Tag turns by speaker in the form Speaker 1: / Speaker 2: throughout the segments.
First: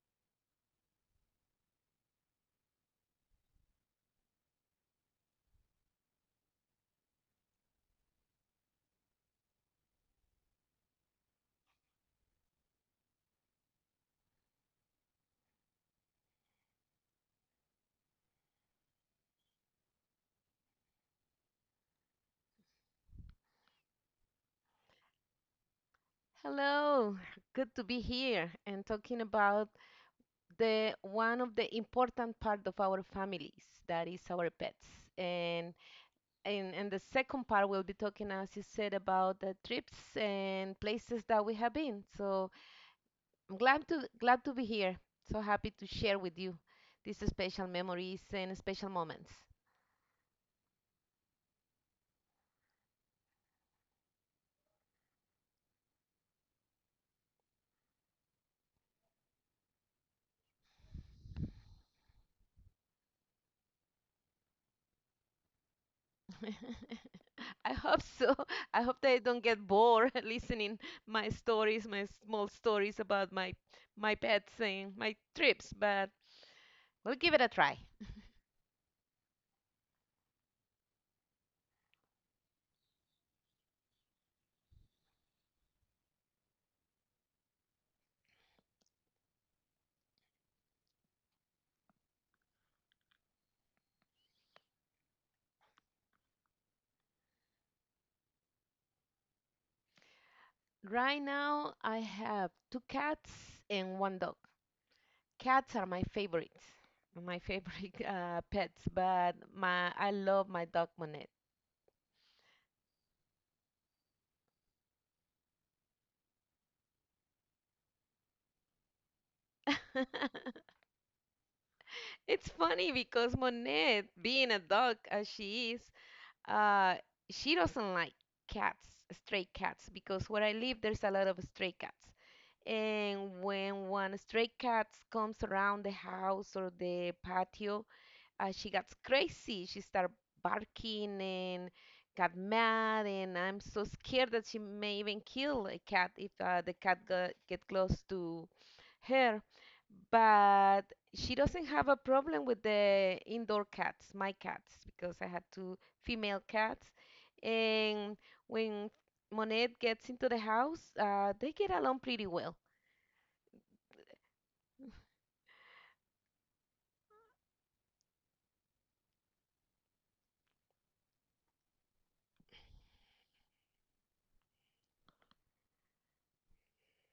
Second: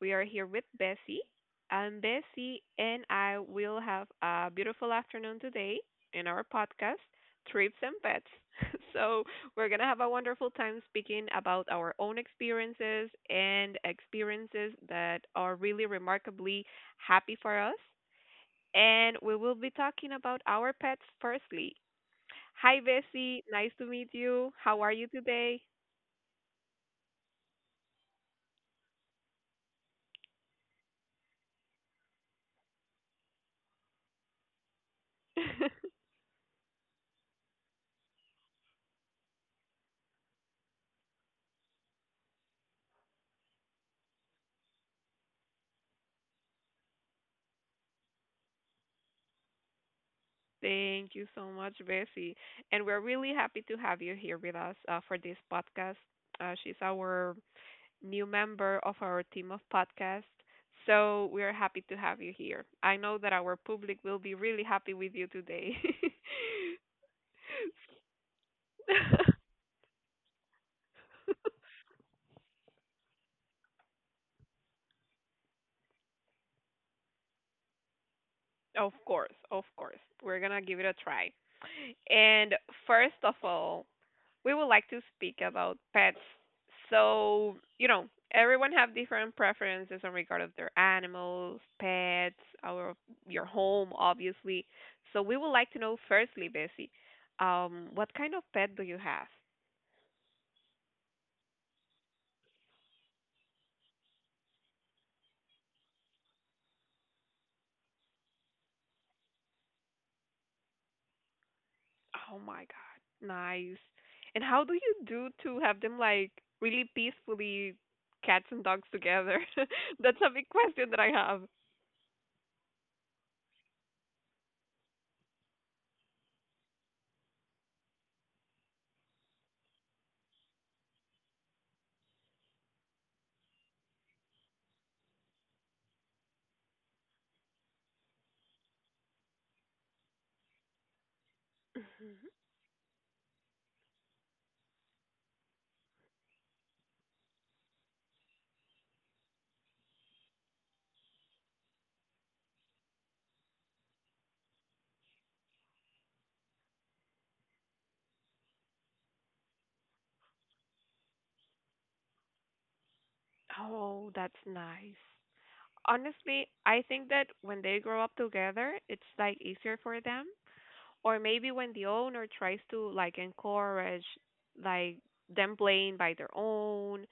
Speaker 1: We are here with Bessie. Bessie and I will have a beautiful afternoon today in our podcast, Trips and Pets. So, we're going to have a wonderful time speaking about our own experiences and experiences that are really remarkably happy for us. And we will be talking about our pets firstly. Hi, Bessie. Nice to meet you. How are you today?
Speaker 2: Hello, good to be here and talking about the one of the important part of our families, that is our pets. And and the second part we'll be talking, as you said, about the trips and places that we have been. So I'm glad to be here. So happy to share with you these special memories and special moments.
Speaker 1: Thank you so much, Bessie. And we're really happy to have you here with us for this podcast. She's our new member of our team of podcasts. So we're happy to have you here. I know that our public will be really happy with you today.
Speaker 2: I hope so. I hope that I don't get bored listening my stories, my small stories about my pets and my trips, but we'll give it a try.
Speaker 1: Of course, of course. We're going to give it a try. And first of all, we would like to speak about pets. So, you know, everyone have different preferences in regard of their animals, pets, our your home, obviously. So we would like to know firstly, Bessie, what kind of pet do you have?
Speaker 2: Right now, I have two cats and one dog. Cats are my favorites, my favorite pets, but my I love my dog Monet.
Speaker 1: Oh my God, nice. And how do you do to have them like really peacefully cats and dogs together? That's a big question that I have.
Speaker 2: It's funny because Monet, being a dog as she is, Uh, she doesn't like cats, stray cats, because where I live, there's a lot of stray cats. And when one stray cat comes around the house or the patio, she gets crazy. She starts barking and got mad, and I'm so scared that she may even kill a cat if the get close to her, but she doesn't have a problem with the indoor cats, my cats, because I had two female cats. And when Monet gets into the house, they get along pretty well.
Speaker 1: Oh, that's nice. Honestly, I think that when they grow up together, it's like easier for them. Or maybe when the owner tries to like encourage like them playing by their own,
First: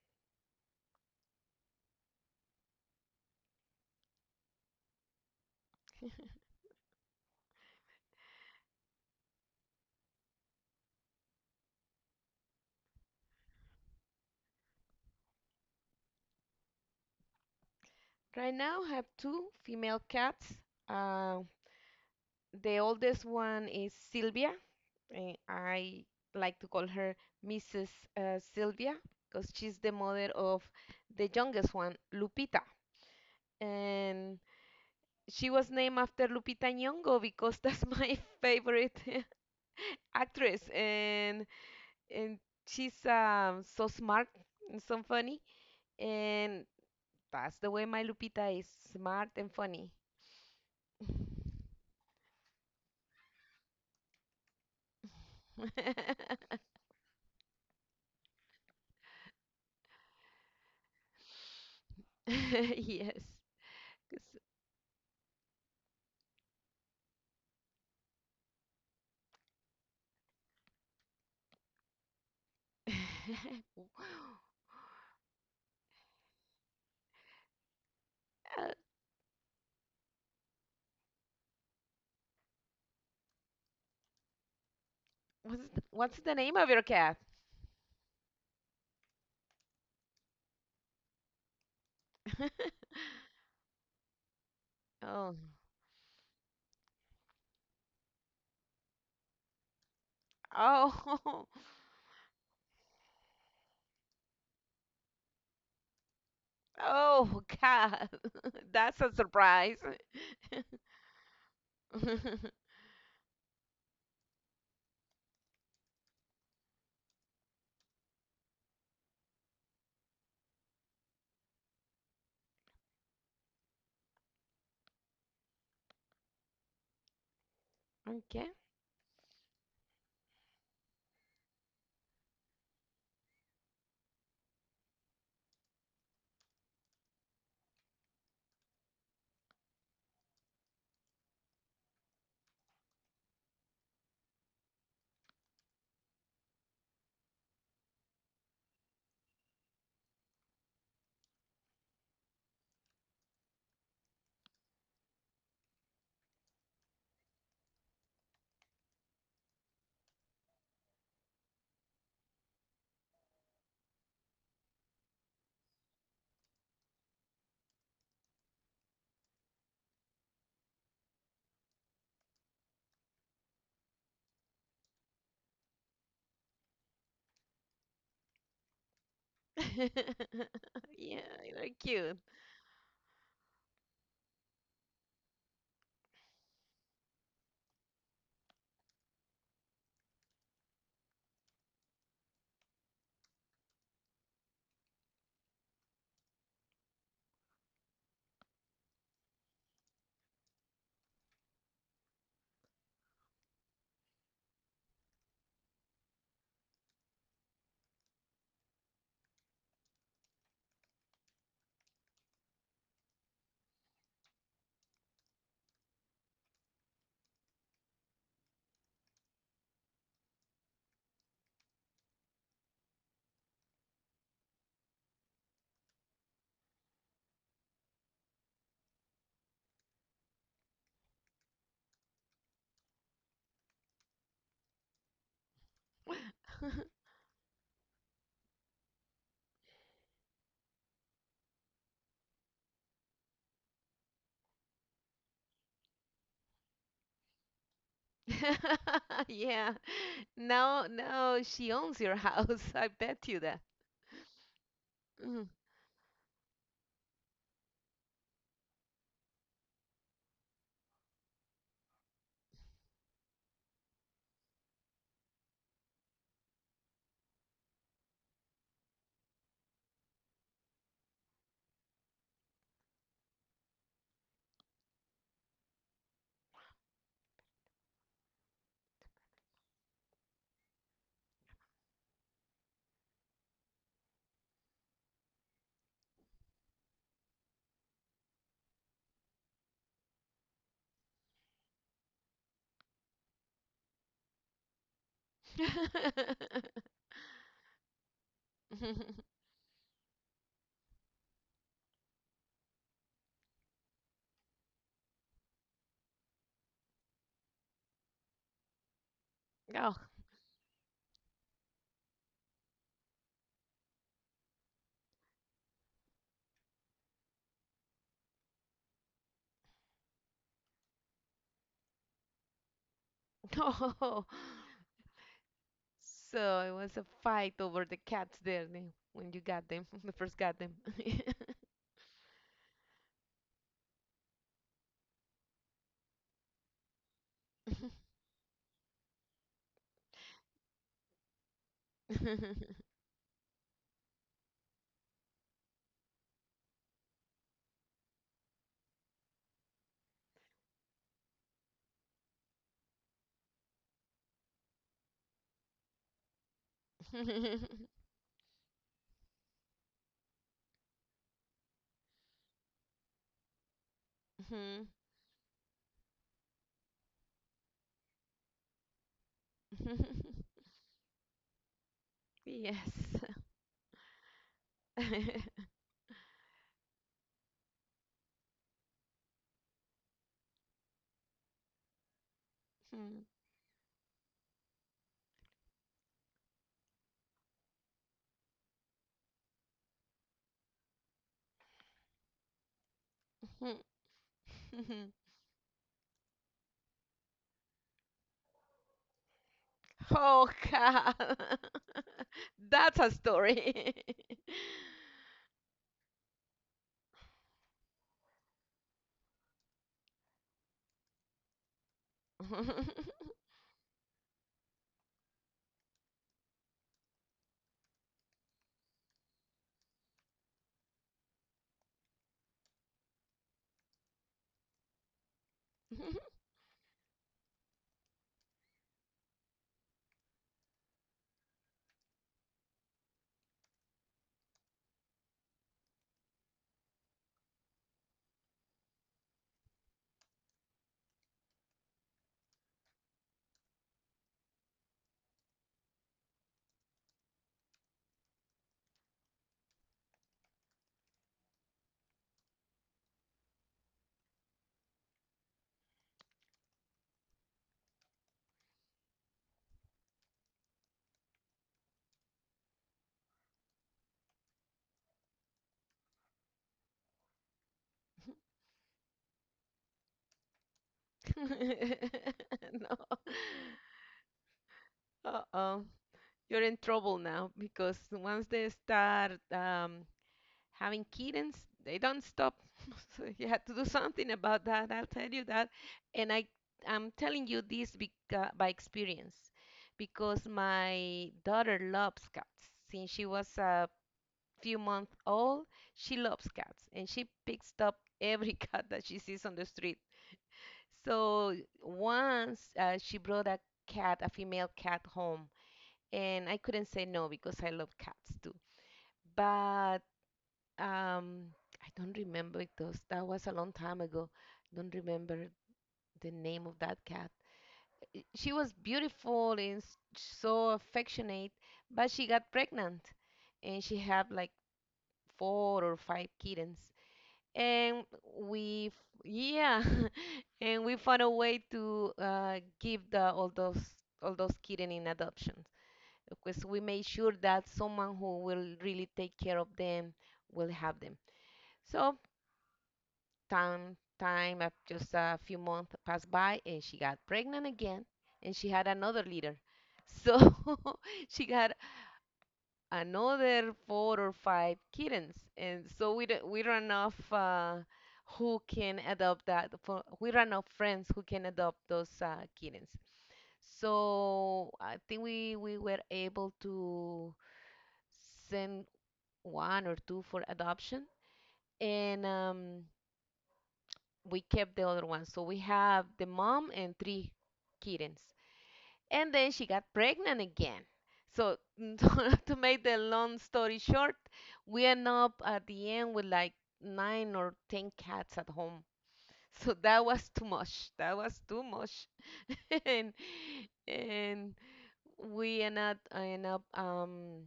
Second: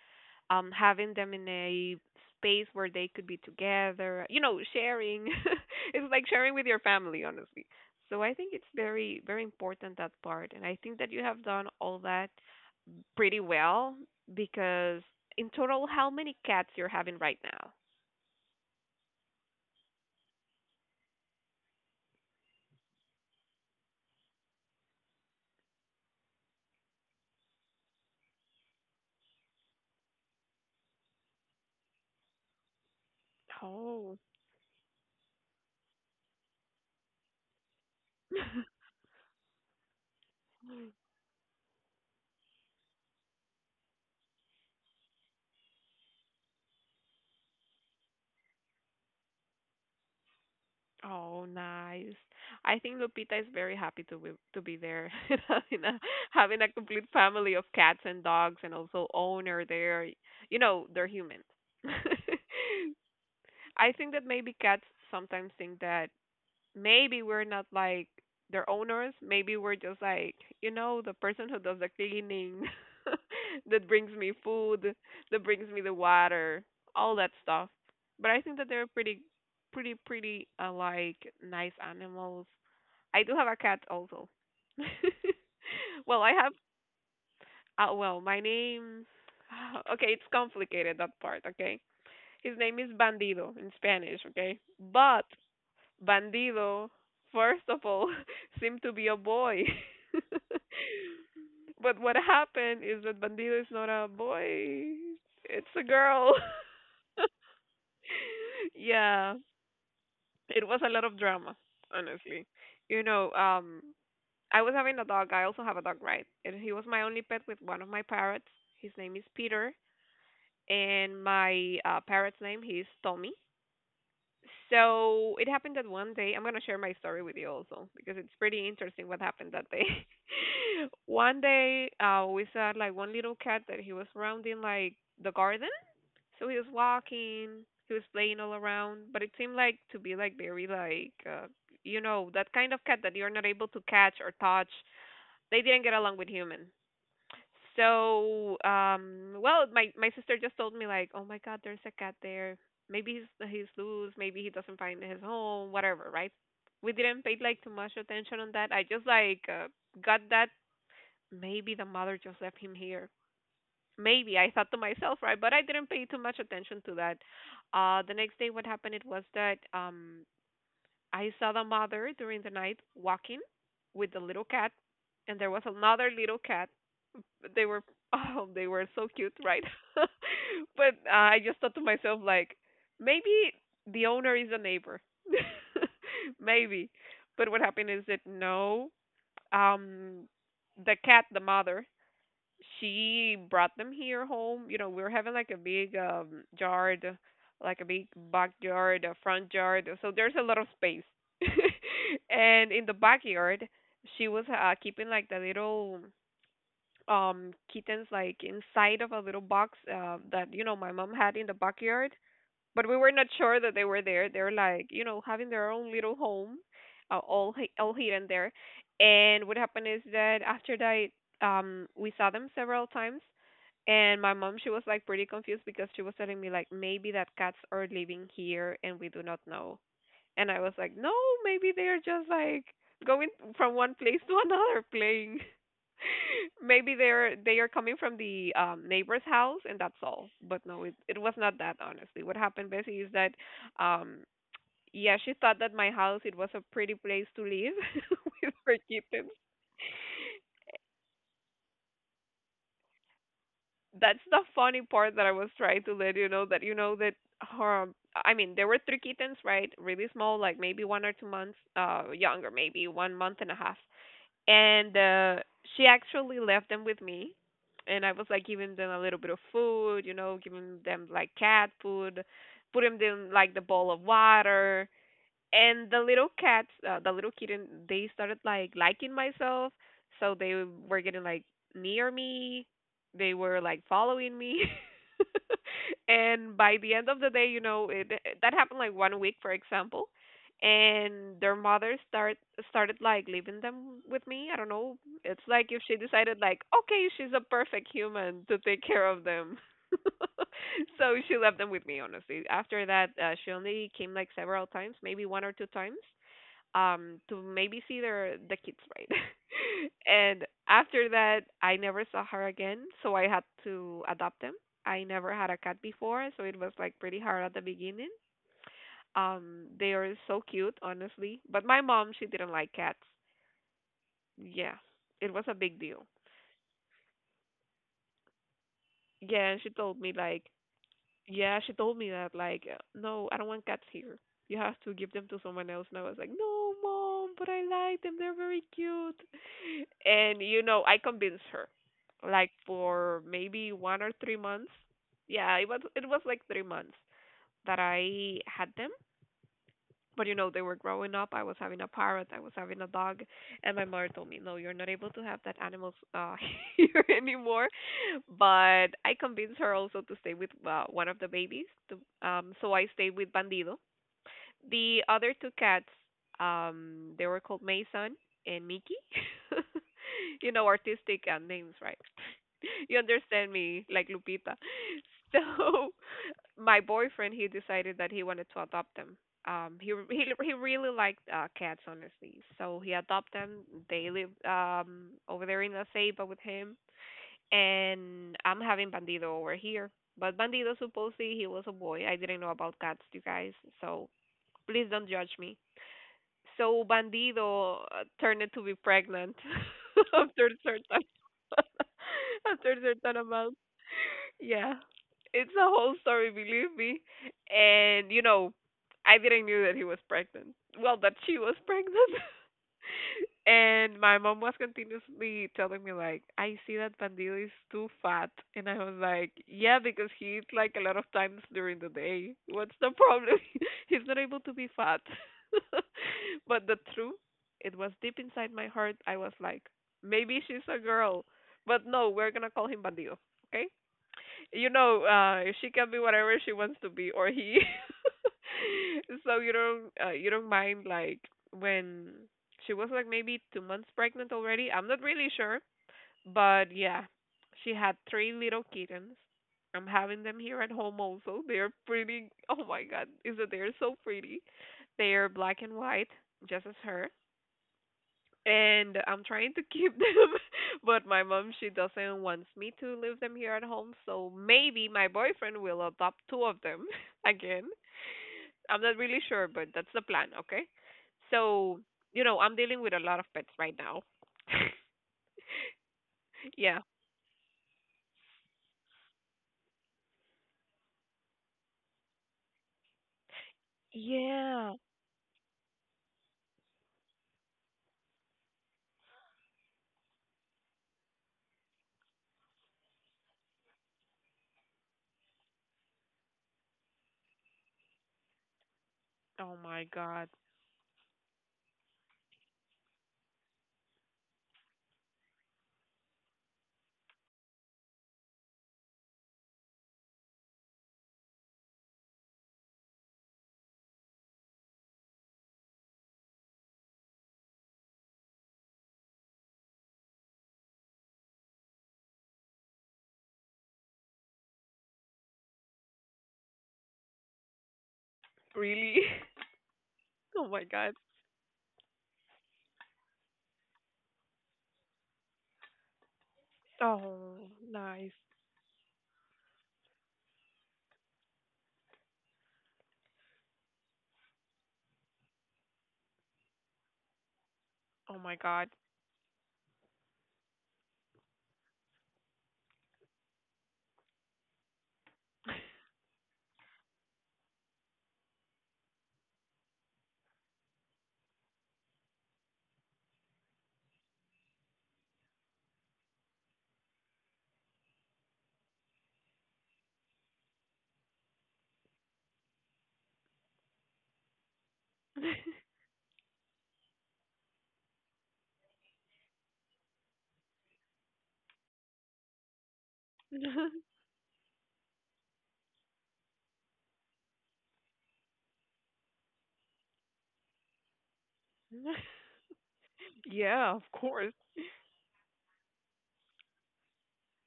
Speaker 1: having them in a space where they could be together, sharing. It's like sharing with your family, honestly. So I think it's very, very important that part. And I think that you have done all that pretty well because in total, how many cats you're having right now?
Speaker 2: Right now, I have two female cats. Uh, the oldest one is Sylvia, and I like to call her Mrs. Sylvia because she's the mother of the youngest one, Lupita.
Speaker 1: Oh.
Speaker 2: And she was named after Lupita Nyong'o because that's my favorite actress, and she's so smart and so funny, and that's the way my Lupita is, smart and funny.
Speaker 1: Oh, nice. I think Lupita is very happy to be there, having a having a complete family of cats and dogs, and also owner there. You know, they're human.
Speaker 2: Yes.
Speaker 1: I think that
Speaker 2: 'cause-
Speaker 1: maybe cats sometimes think that maybe we're not like their owners. Maybe we're just like, the person who does the cleaning, that brings me food, that brings me the water, all that stuff. But I think that
Speaker 2: Uh,
Speaker 1: they're pretty, pretty, pretty like nice animals. I do have a cat also.
Speaker 2: What's what's
Speaker 1: Well, I
Speaker 2: the
Speaker 1: have.
Speaker 2: name of your cat?
Speaker 1: Well, my name. Okay, it's complicated that part. Okay, his name is Bandido in Spanish. Okay, but
Speaker 2: Oh,
Speaker 1: Bandido, first of all, seemed to be a boy.
Speaker 2: oh,
Speaker 1: But what happened is that Bandido is not a boy, it's a girl.
Speaker 2: oh, God. That's a
Speaker 1: Yeah,
Speaker 2: surprise.
Speaker 1: it was a lot of drama, honestly. You know, I was having a dog. I also have a dog, right? And he was my only pet with one of my parrots. His name is Peter, and my parrot's name he is Tommy. So it happened that one day I'm going to share my story with you also, because it's
Speaker 2: Okay.
Speaker 1: pretty interesting what happened that day. One day, we saw like one little cat that he was rounding like the garden. So he was walking, he was playing all around, but it seemed like to be like very like, you know, that kind of cat that you're not able to catch or touch. They didn't get along with human. So, well, my sister just told me like, "Oh my God, there's a cat there. Maybe he's loose. Maybe he doesn't find his home. Whatever, right?" We didn't pay like too much attention on that. I just like got that maybe the mother just left him here. Maybe I thought to myself, right? But I didn't pay too much attention to that. The next day, what happened? It was that I saw the mother during the night walking with the little cat, and there was another little cat. They were oh, they were so cute, right? But I
Speaker 2: Yeah, you
Speaker 1: just
Speaker 2: are
Speaker 1: thought to
Speaker 2: cute.
Speaker 1: myself like maybe the owner is a neighbor. Maybe. But what happened is that no, um the cat, the mother, she brought them here home. You know, we were having like a big, yard, like a big backyard, a front yard, so there's a lot of space. And in the backyard, she was keeping like the little kittens like inside of a little box, that you know my mom had in the backyard. But we were not sure that they were there. They're like, you know, having their own little home, all hidden there. And what happened is that after that, we saw them several times. And my mom, she was like pretty confused because she was telling me like maybe that cats are living here and we do not know. And I was like, no, maybe they're just like going from one place to another playing. Maybe they are coming from the neighbor's house, and that's all. But no, it was not that honestly. What happened, Bessie, is that, um, yeah, she thought that my house it was a pretty place to live with her kittens.
Speaker 2: Yeah. Now she owns your house. I bet you that.
Speaker 1: That's the funny part that I
Speaker 2: Mm.
Speaker 1: was trying to let you know that her. I mean, there were three kittens, right? Really small, like maybe one or two months, younger, maybe one month and a half. And she actually left them with me, and I was like giving them a little bit of food, you know, giving them like cat food, putting them like the bowl of water. And the little kitten, they started like liking myself. So they were getting like near me. They were like following me. And by the end of the day, that happened like one week, for example. And their mother started like leaving them with me. I don't know. It's like if she decided like, okay, she's a perfect human to take care of them. So she left them with me honestly. After that, she only came like several times, maybe one or two times, to maybe see the kids right.
Speaker 2: Oh.
Speaker 1: And after that, I never saw her again, so I had to adopt them. I never had a cat before, so it was like pretty hard at the beginning. They are so cute honestly, but my mom, she didn't like cats.
Speaker 2: No.
Speaker 1: Yeah, it was a big deal.
Speaker 2: So it was a fight over the cats there then, when you
Speaker 1: yeah and
Speaker 2: got
Speaker 1: she
Speaker 2: them,
Speaker 1: told
Speaker 2: when
Speaker 1: me
Speaker 2: first
Speaker 1: like
Speaker 2: got them.
Speaker 1: Yeah, she told me that, like, no, I don't want cats here. You have to give them to someone else. And I was like, no, mom, but I like them. They're very cute. And, you know, I convinced her. Like, for maybe one or three months. Yeah, it was like 3 months that I had them. But you know, they were growing up. I was having a parrot, I was having a dog, and my mother told me, no, you're not able to have that animals here anymore. But I convinced her also to stay with one of the babies so I stayed with Bandido. The other two cats, they were called Mason and Mickey. You know, artistic names, right?
Speaker 2: Yes.
Speaker 1: You understand me, like Lupita. So, my boyfriend, he decided that he wanted to adopt them. He re- he really liked cats, honestly. So he adopted them. They live over there in La Ceiba with him, and I'm having Bandido over here. But Bandido supposedly he was a boy. I didn't know about cats, you guys. So please don't judge me. So Bandido turned to be pregnant
Speaker 2: Oh
Speaker 1: after a certain
Speaker 2: God.
Speaker 1: after a
Speaker 2: That's a
Speaker 1: certain amount.
Speaker 2: story.
Speaker 1: Yeah. It's a whole story, believe me. And you know, I didn't knew that he was pregnant. Well, that she was pregnant. And my mom was continuously telling me like, I see that Pandil is too fat, and I was like, yeah, because he eats like a lot of times during the day. What's the problem? He's not able to be fat. But the truth, it was deep inside my heart. I was like, maybe she's a girl, but no, we're gonna call him Pandil, okay? She can be whatever she wants to be or he. So you don't mind like when she was like maybe 2 months pregnant already. I'm not really sure, but yeah, she had three little kittens. I'm having them here at home also. They're pretty. Oh my God, is that they're so pretty? They are black and white, just as her, and I'm trying to keep them, but my mom, she doesn't wants me to leave them here at home, so maybe my boyfriend will adopt two of them again. I'm not really sure, but that's the plan, okay? So, I'm dealing with a
Speaker 2: No.
Speaker 1: lot of pets right now.
Speaker 2: Uh-oh. You're in
Speaker 1: Yeah.
Speaker 2: trouble now because once they start having kittens, they don't stop. So you have to do something about
Speaker 1: Yeah.
Speaker 2: that. I'll tell you that. And I, I'm telling you this because, by experience, because my daughter loves cats. Since she was a few months old. She loves cats and she picks up every cat that she sees on
Speaker 1: Oh
Speaker 2: the
Speaker 1: my
Speaker 2: street.
Speaker 1: God.
Speaker 2: So once she brought a cat, a female cat, home, and I couldn't say no because I love cats too. But um, I don't remember, it was, that was a long time ago. Don't remember the name of that cat. She was beautiful and so affectionate, but she got pregnant, and she had like four or five kittens. and
Speaker 1: Really?
Speaker 2: yeah,
Speaker 1: Oh my
Speaker 2: and
Speaker 1: God.
Speaker 2: we found a way to give the all those kittens in adoption because we made sure
Speaker 1: Oh,
Speaker 2: that someone
Speaker 1: nice.
Speaker 2: who will really take care of them will have them. So time just a few months passed by and she got pregnant again
Speaker 1: Oh my
Speaker 2: and she
Speaker 1: God.
Speaker 2: had another litter, so she got another four or five kittens, and so we run off who can adopt that. For, we run off friends who can adopt those kittens. So I think we were able to send one or two for adoption, and we kept the other one. So we have the mom and three kittens. And then she got pregnant again. So to make the long story short, we end up at the end with like nine or ten cats at home. So that was too much. That was too much, and
Speaker 1: Yeah, of course.
Speaker 2: and we end up I end up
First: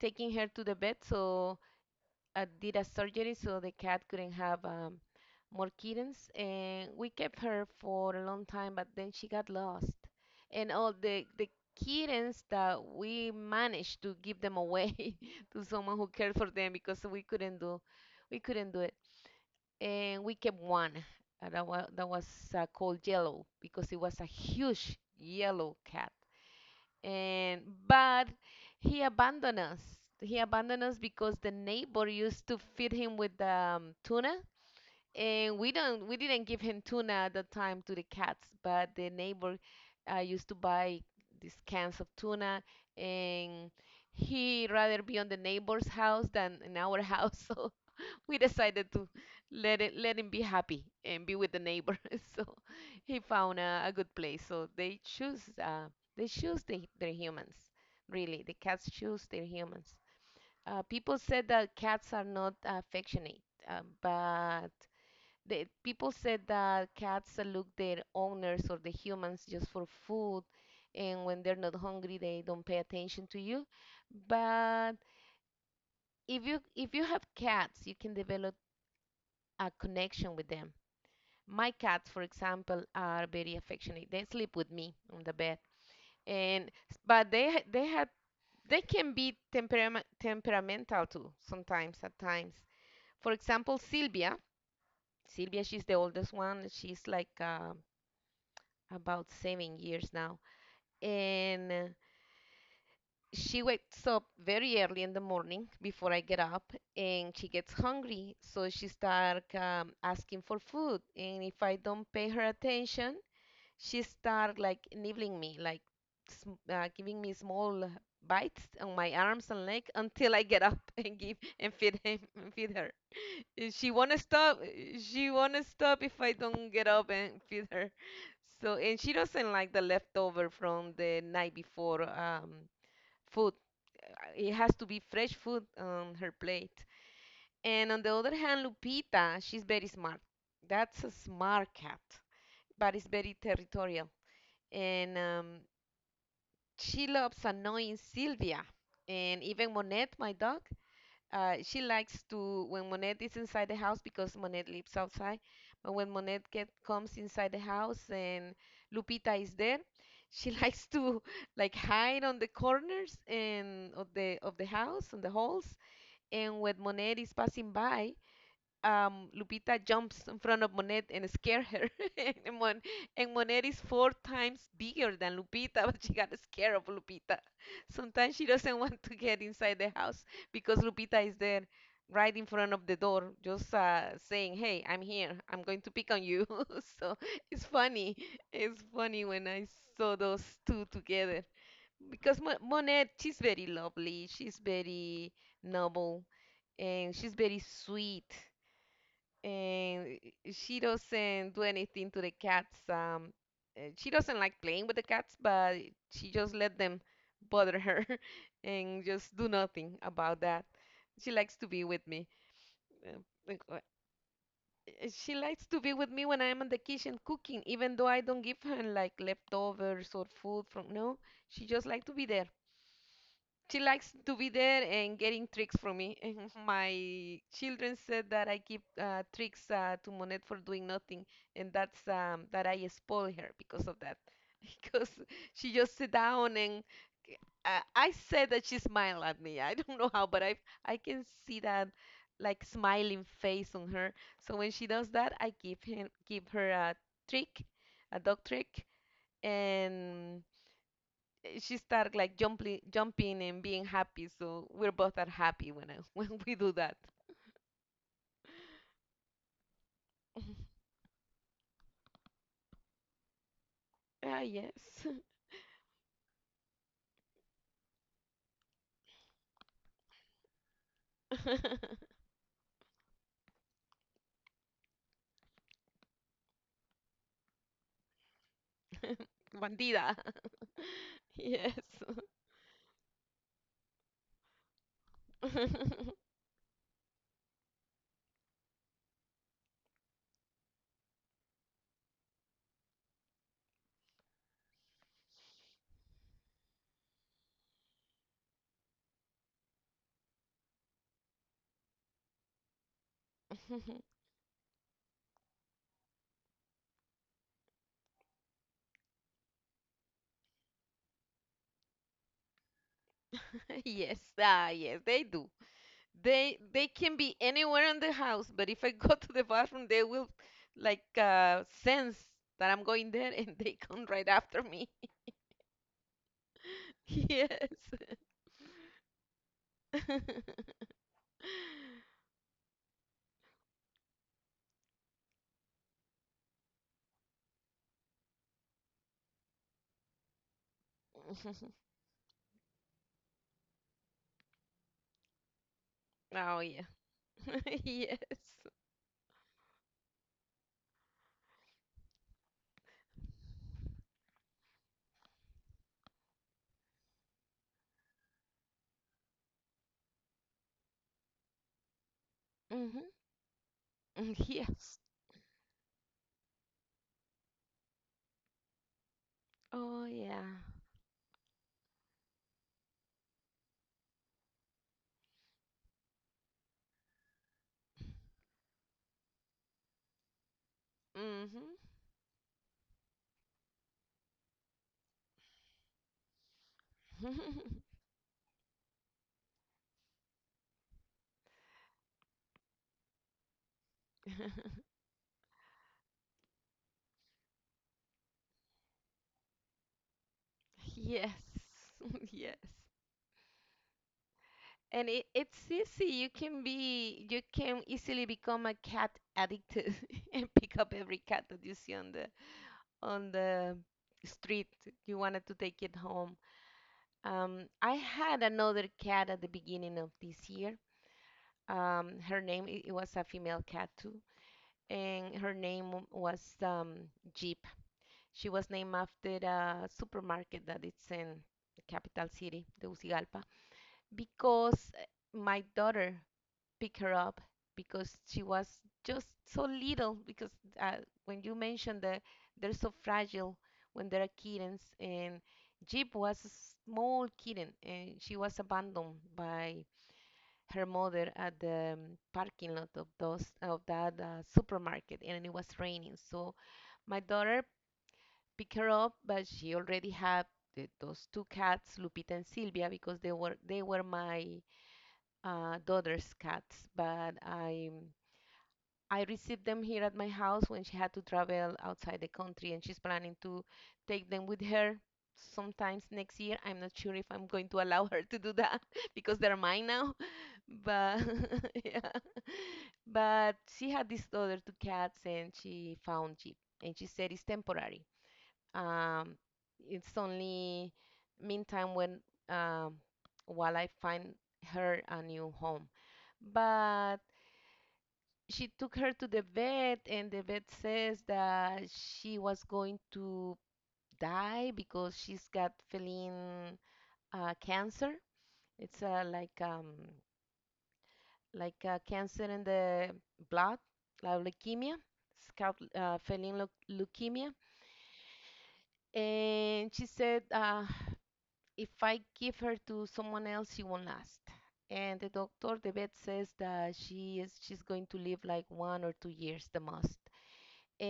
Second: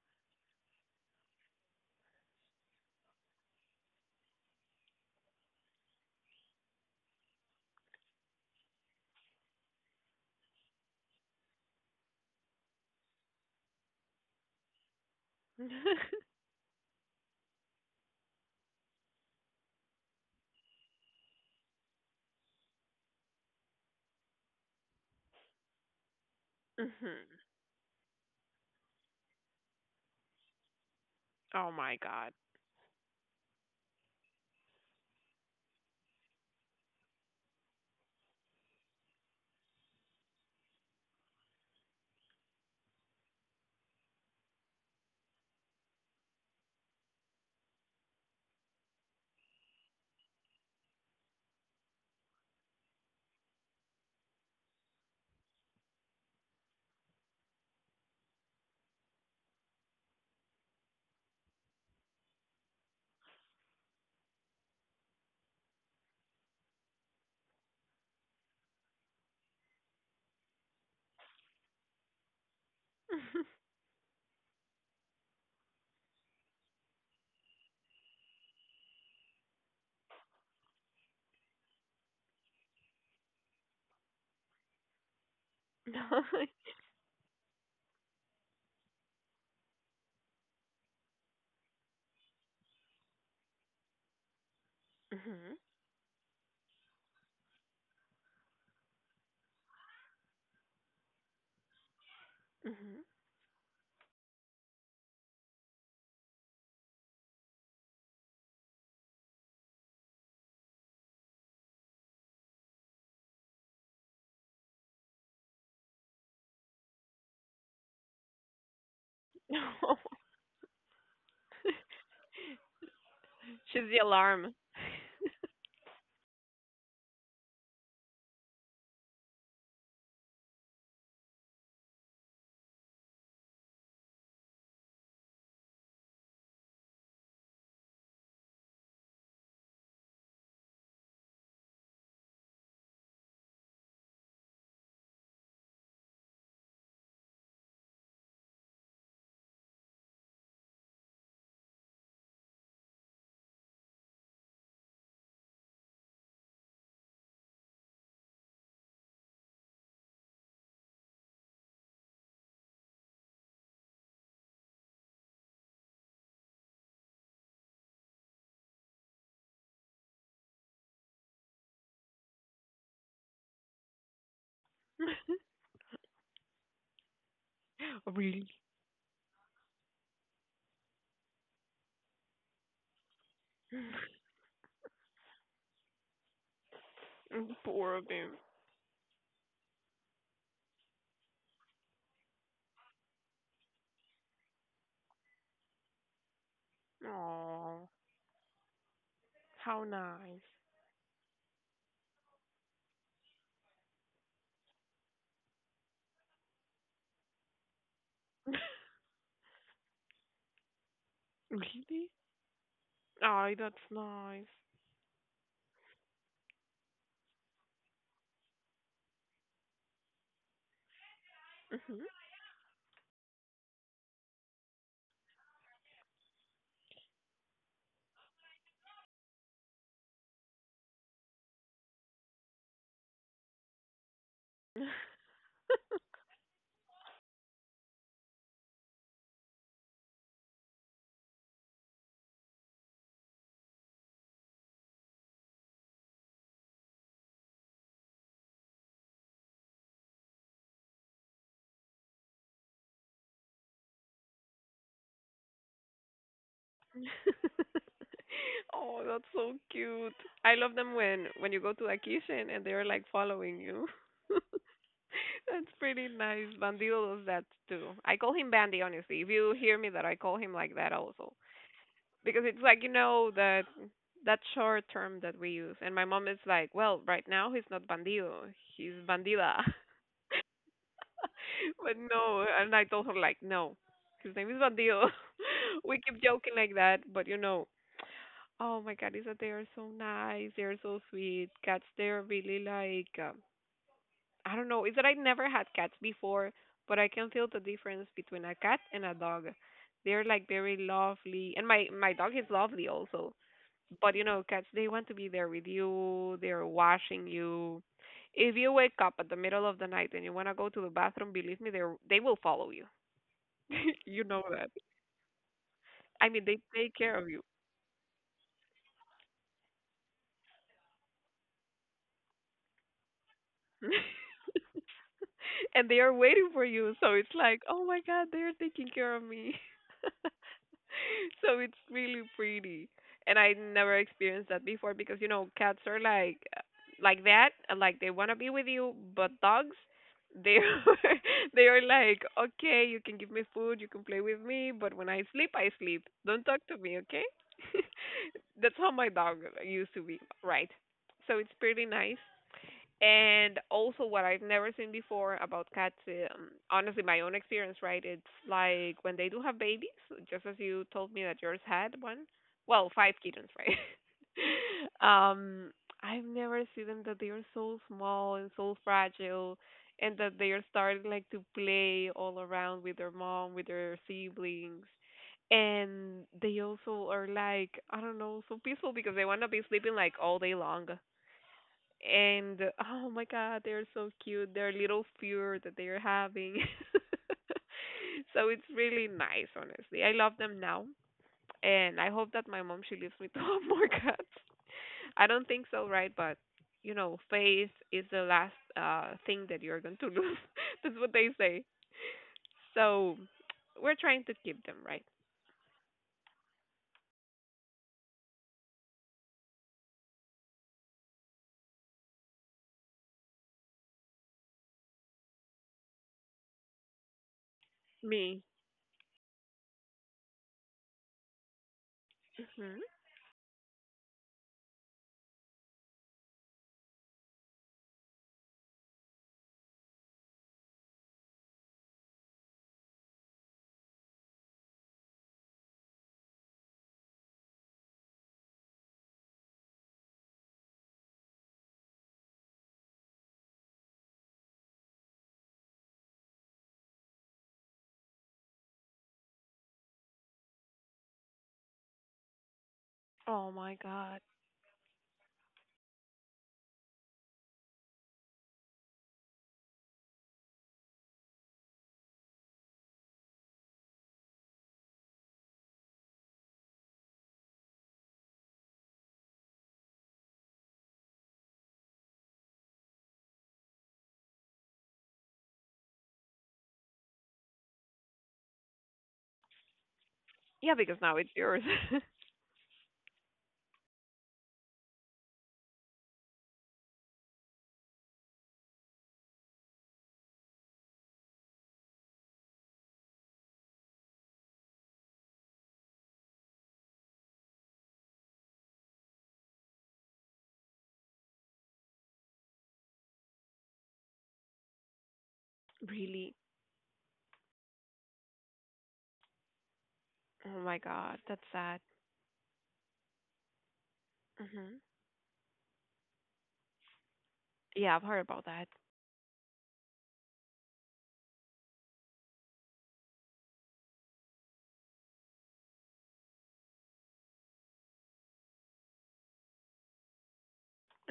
Speaker 2: taking her to the vet. So did a surgery so the cat couldn't have more kittens. And we kept her for a long time, but then she got lost. And all the kittens that we managed to give them away to someone who cared for them because we couldn't do it. And we kept one. That was called Yellow because it was a huge yellow cat,
Speaker 1: Mhm.
Speaker 2: and but he abandoned us. He abandoned us because the
Speaker 1: Oh my
Speaker 2: neighbor
Speaker 1: God.
Speaker 2: used to feed him with tuna, and we didn't give him tuna at the time to the cats, but the neighbor used to buy these cans of tuna, and he rather be on the neighbor's house than in our house. So we decided to let him be happy and be with the neighbor. So he found a good place. So they choose their humans. Really, the cats choose their humans. People said that cats are not affectionate, but people said that cats look their owners or the humans just for food, and when they're not hungry, they don't pay attention to you. But if you have cats, you can develop a connection with them. My cats, for example, are very affectionate. They sleep with me on the bed, and but they have they can be temperament, temperamental too sometimes at times. For example,
Speaker 1: Mhm.
Speaker 2: Sylvia, she's the oldest one. She's like about 7 years now, and
Speaker 1: Mhm.
Speaker 2: she wakes up very early in the morning before I get up, and she gets hungry, so she starts asking for food. And if I don't pay her attention, she started like nibbling me, like sm giving me small bites on my arms and leg until I get up and give and feed him and feed her.
Speaker 1: She's
Speaker 2: She
Speaker 1: the
Speaker 2: wanna
Speaker 1: alarm.
Speaker 2: stop. She wanna stop if I don't get up and feed her. So and she doesn't like the leftover from the night before food. It has to be fresh food on her plate. And on the other hand, Lupita, she's very smart. That's a smart cat, but it's very territorial. And she loves annoying Sylvia and even Monette, my dog. She likes to when Monette is inside the house, because Monette lives outside. But when comes inside the house and Lupita is there, she likes to like hide on the corners and of the house, on the halls. And when Monette is passing by, Lupita jumps in front of Monet and scare her. and, Mon- and Monet is four times bigger than Lupita, but she got scared of Lupita. Sometimes she
Speaker 1: Really?
Speaker 2: doesn't want to get inside the house because Lupita is there right in front of the door, just saying, "Hey, I'm here. I'm going to pick on you." So
Speaker 1: Mm,
Speaker 2: it's
Speaker 1: poor of
Speaker 2: funny.
Speaker 1: him.
Speaker 2: It's funny when I saw those two together. Because Monet, she's very lovely. She's very noble and she's very
Speaker 1: Oh,
Speaker 2: sweet
Speaker 1: how
Speaker 2: and
Speaker 1: nice.
Speaker 2: she doesn't do anything to the cats. She doesn't like playing with the cats, but she just let them bother her and just do nothing about that. She likes to be with
Speaker 1: Really?
Speaker 2: me. Uh,
Speaker 1: Oh,
Speaker 2: like, uh,
Speaker 1: that's nice.
Speaker 2: She likes to be with me when I'm in the kitchen cooking, even though I don't give her like leftovers or food from. No, she just
Speaker 1: Mhm.
Speaker 2: like to be there. She likes to be there and getting tricks from me. My children said that I give tricks to Monet for doing nothing, and that's that I spoil her because of that, because she just sit down and I said that she smiled at me. I don't know how, but I can see that like smiling face on her. So when she does that, I give her a trick, a dog trick, and she started like jumping, jumping and being happy. So we're both are happy when when we do that.
Speaker 1: Oh, that's so cute. I love them when you go to a kitchen and they're like following you.
Speaker 2: Ah, yes.
Speaker 1: That's pretty nice. Bandido does that too. I call him Bandy, honestly. If you hear me that I call him like that also. Because it's like that short term that we use, and my mom is like, well, right now he's not Bandido, he's Bandida.
Speaker 2: Bandida. Yes.
Speaker 1: But no, and I told her, like, no, his name is Bandido. We keep joking like that. But you know Oh my God, is that they are so nice, they're so sweet cats. They're really like I don't know, is that I never had cats before, but I can feel the difference between a cat and a dog. They're like very lovely, and my dog is lovely also. But cats, they want to be there with you, they're washing you. If you wake up at the middle of the night and you want to go to the bathroom, believe me, they will follow you.
Speaker 2: Yes.
Speaker 1: You know
Speaker 2: Ah,
Speaker 1: that,
Speaker 2: yes, they do.
Speaker 1: I mean, they
Speaker 2: They
Speaker 1: take
Speaker 2: can
Speaker 1: care of
Speaker 2: be
Speaker 1: you.
Speaker 2: anywhere in the house, but if I go to the bathroom, they will like sense that I'm going there and they come right after me.
Speaker 1: And they are waiting for you. So it's like,
Speaker 2: Yes.
Speaker 1: oh my God, they're taking care of me. So it's really pretty, and I never experienced that before, because cats are like that. And, like, they wanna be with you. But dogs. They are, they are like, okay, you can give me food, you can play with me, but when I sleep, I sleep. Don't
Speaker 2: Oh,
Speaker 1: talk to
Speaker 2: yeah.
Speaker 1: me, okay?
Speaker 2: Yes.
Speaker 1: That's how my dog used to be, right? So it's pretty nice. And also, what I've never seen before about cats, honestly, my own experience, right? It's like when they do have babies, just as you told me that yours had one. Well,
Speaker 2: Mm-hmm.
Speaker 1: five kittens, right?
Speaker 2: Yes.
Speaker 1: um, I've never seen them that they are so small and so fragile,
Speaker 2: Oh,
Speaker 1: and that they
Speaker 2: yeah.
Speaker 1: are starting like to play all around with their mom, with their siblings, and they also are, like, I don't know, so peaceful because they want to be sleeping like all day long.
Speaker 2: Mm-hmm.
Speaker 1: And oh my God, they're so cute. Their little fear that they're having. So it's really nice, honestly. I love them now, and I hope that my mom she leaves me to have more cats. I don't think so, right? But faith is the last thing that you're going to lose. That's what they
Speaker 2: Yes.
Speaker 1: say.
Speaker 2: Yes.
Speaker 1: So we're trying to keep them, right?
Speaker 2: And it's easy. You can be, you can easily become a cat addicted and pick up every cat that you see on the street. You wanted to take it home. I
Speaker 1: Me.
Speaker 2: had another cat at the beginning of this year.
Speaker 1: Hmm.
Speaker 2: It was a female cat too, and her name was Jeep. She was named after a supermarket that it's in the capital city, Tegucigalpa, because my daughter picked her up because she was just so little. Because uh, when you mentioned that they're so fragile when they're kittens, and Jeep was a small kitten, and she was abandoned by her mother at the parking lot of those
Speaker 1: Oh my
Speaker 2: of that
Speaker 1: God.
Speaker 2: supermarket, and it was raining. So my daughter pick her up, but she already had those two cats, Lupita and Silvia, because they were my daughter's cats. But I received them here at my house when she had to travel outside the country, and she's planning to take them with her sometimes next year. I'm not sure if I'm going to allow her to do that because they're mine now.
Speaker 1: Yeah, because now
Speaker 2: But
Speaker 1: it's yours.
Speaker 2: yeah, but she had these other two cats, and she found it, and she said it's temporary um, it's only meantime when um, while I find her a new home. But she took her to the vet, and the vet says that she was going to die because she's got
Speaker 1: Really.
Speaker 2: feeling cancer. It's
Speaker 1: Oh my God, that's sad.
Speaker 2: like cancer in the blood, like
Speaker 1: Mhm.
Speaker 2: leukemia, scalp feeling leukemia.
Speaker 1: Yeah, I've heard about that.
Speaker 2: And she said if I give her to someone else, she won't last. And the doctor, the vet says that she's going to live like 1 or 2 years the most.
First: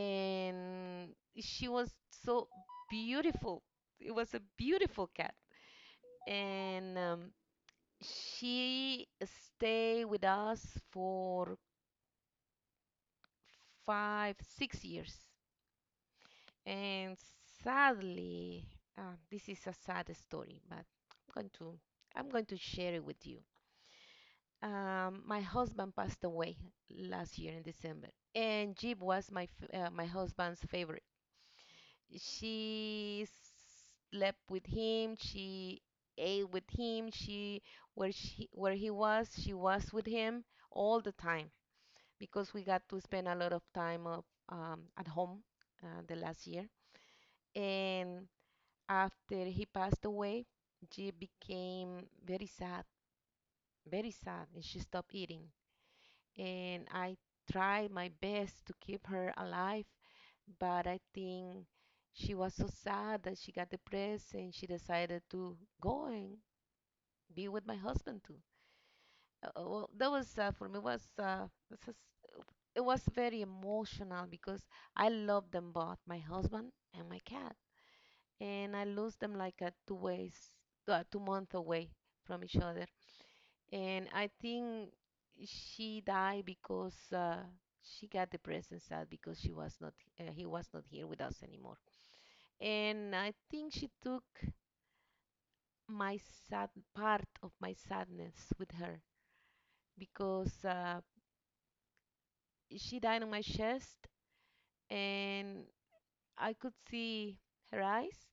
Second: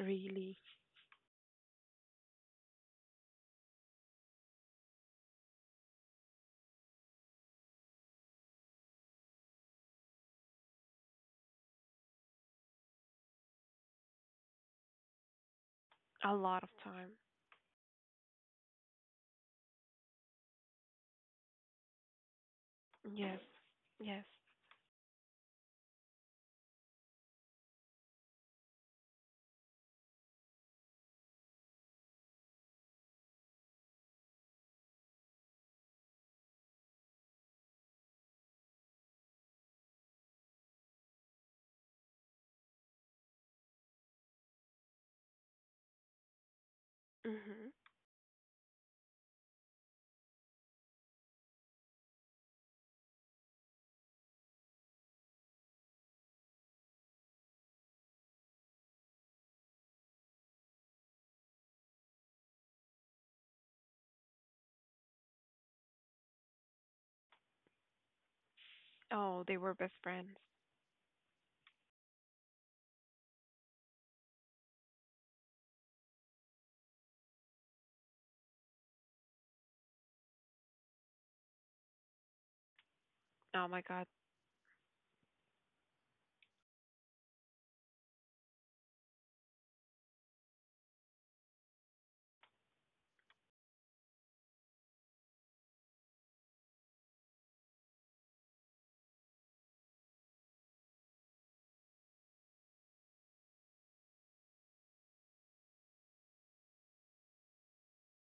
Speaker 1: Really.
Speaker 2: she was so beautiful. It was a beautiful cat. And she stayed with us for five, 6 years.
Speaker 1: A lot of time.
Speaker 2: And sadly, this is a sad story, but I'm going to share it with you.
Speaker 1: Yes, yes.
Speaker 2: My husband passed away last year in December, and Jeep was my husband's favorite. She slept with him. She ate with him. She where he was, she was with him all the time because we got to spend a lot of time at home the last year.
Speaker 1: Mhm.
Speaker 2: And after he passed away, Jeep became very sad, and she stopped eating, and I tried my best to keep her alive, but I think she was so sad that she got depressed and she decided to go and be with my husband too.
Speaker 1: Oh, they were
Speaker 2: Well,
Speaker 1: best
Speaker 2: that was
Speaker 1: friends.
Speaker 2: for me it was very emotional because I love them both, my husband and my cat, and I lose them like 2 months away from each other.
Speaker 1: Oh my God.
Speaker 2: And I think she died because she got depressed and sad because she was not he was not here with us anymore. And I think she took my sad part of my sadness with her because she died on my chest, and I could see her eyes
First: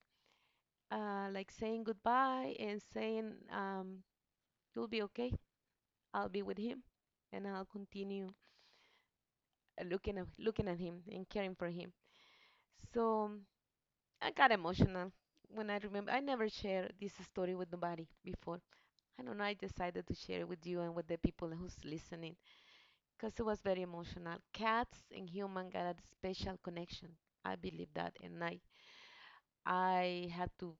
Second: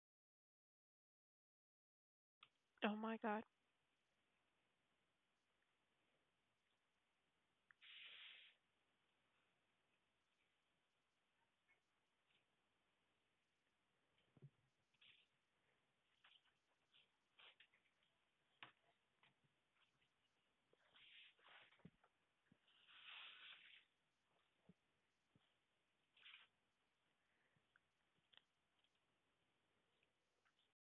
Speaker 2: like saying goodbye and
Speaker 1: Oh my
Speaker 2: saying
Speaker 1: God.
Speaker 2: you'll be okay. I'll be with him, and I'll continue looking at him and caring for him. So I got emotional when I remember. I never shared this story with nobody before. I don't know. I decided to share it with you and with the people who's listening because it was very emotional. Cats and human got a special connection. I believe that, and I had to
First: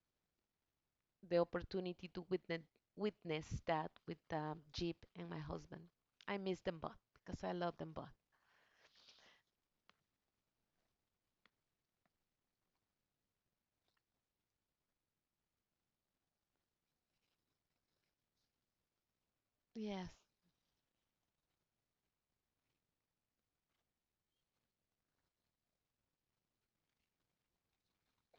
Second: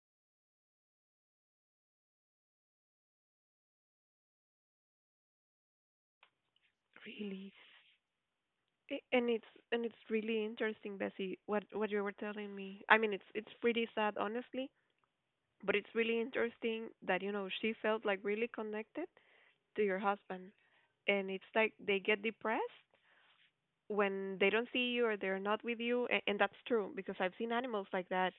Speaker 2: the opportunity to witness that with Jeep and my husband. I miss them both because I
Speaker 1: Really.
Speaker 2: love them both.
Speaker 1: And it's really interesting, Bessie, what you were telling me. I mean, it's pretty sad, honestly, but it's really interesting that, you know, she felt like really connected to your
Speaker 2: Yes.
Speaker 1: husband. And it's like they get depressed when they don't see you or they're not with you, and, that's true because I've seen animals like that.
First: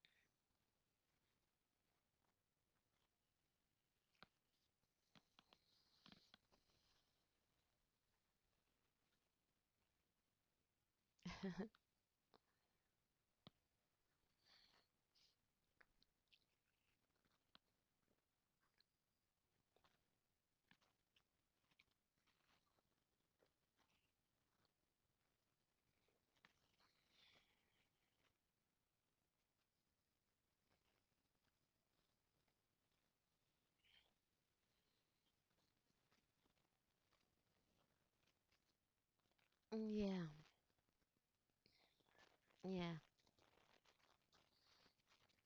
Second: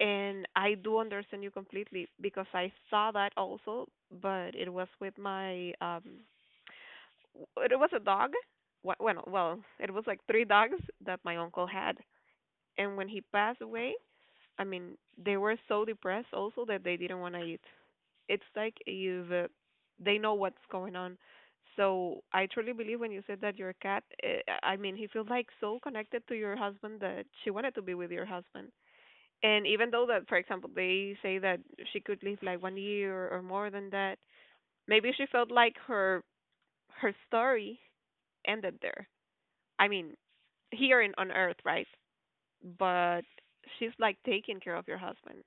Speaker 1: And I do understand you completely because I saw that also, but it was with my it was a dog. Well, it was like three dogs that my uncle had. And when he passed away, I mean, they were so depressed also that they didn't want to eat. It's like you've they know what's going on. So I truly believe when you said that your cat, I mean, he feels like so connected to your husband that she wanted to be with your husband. And even though that, for example, they say that she could live like one year or more than that, maybe she felt like her story ended there. I mean,
Speaker 2: Yeah.
Speaker 1: here in on Earth, right?
Speaker 2: Yeah.
Speaker 1: But she's like taking care of your husband.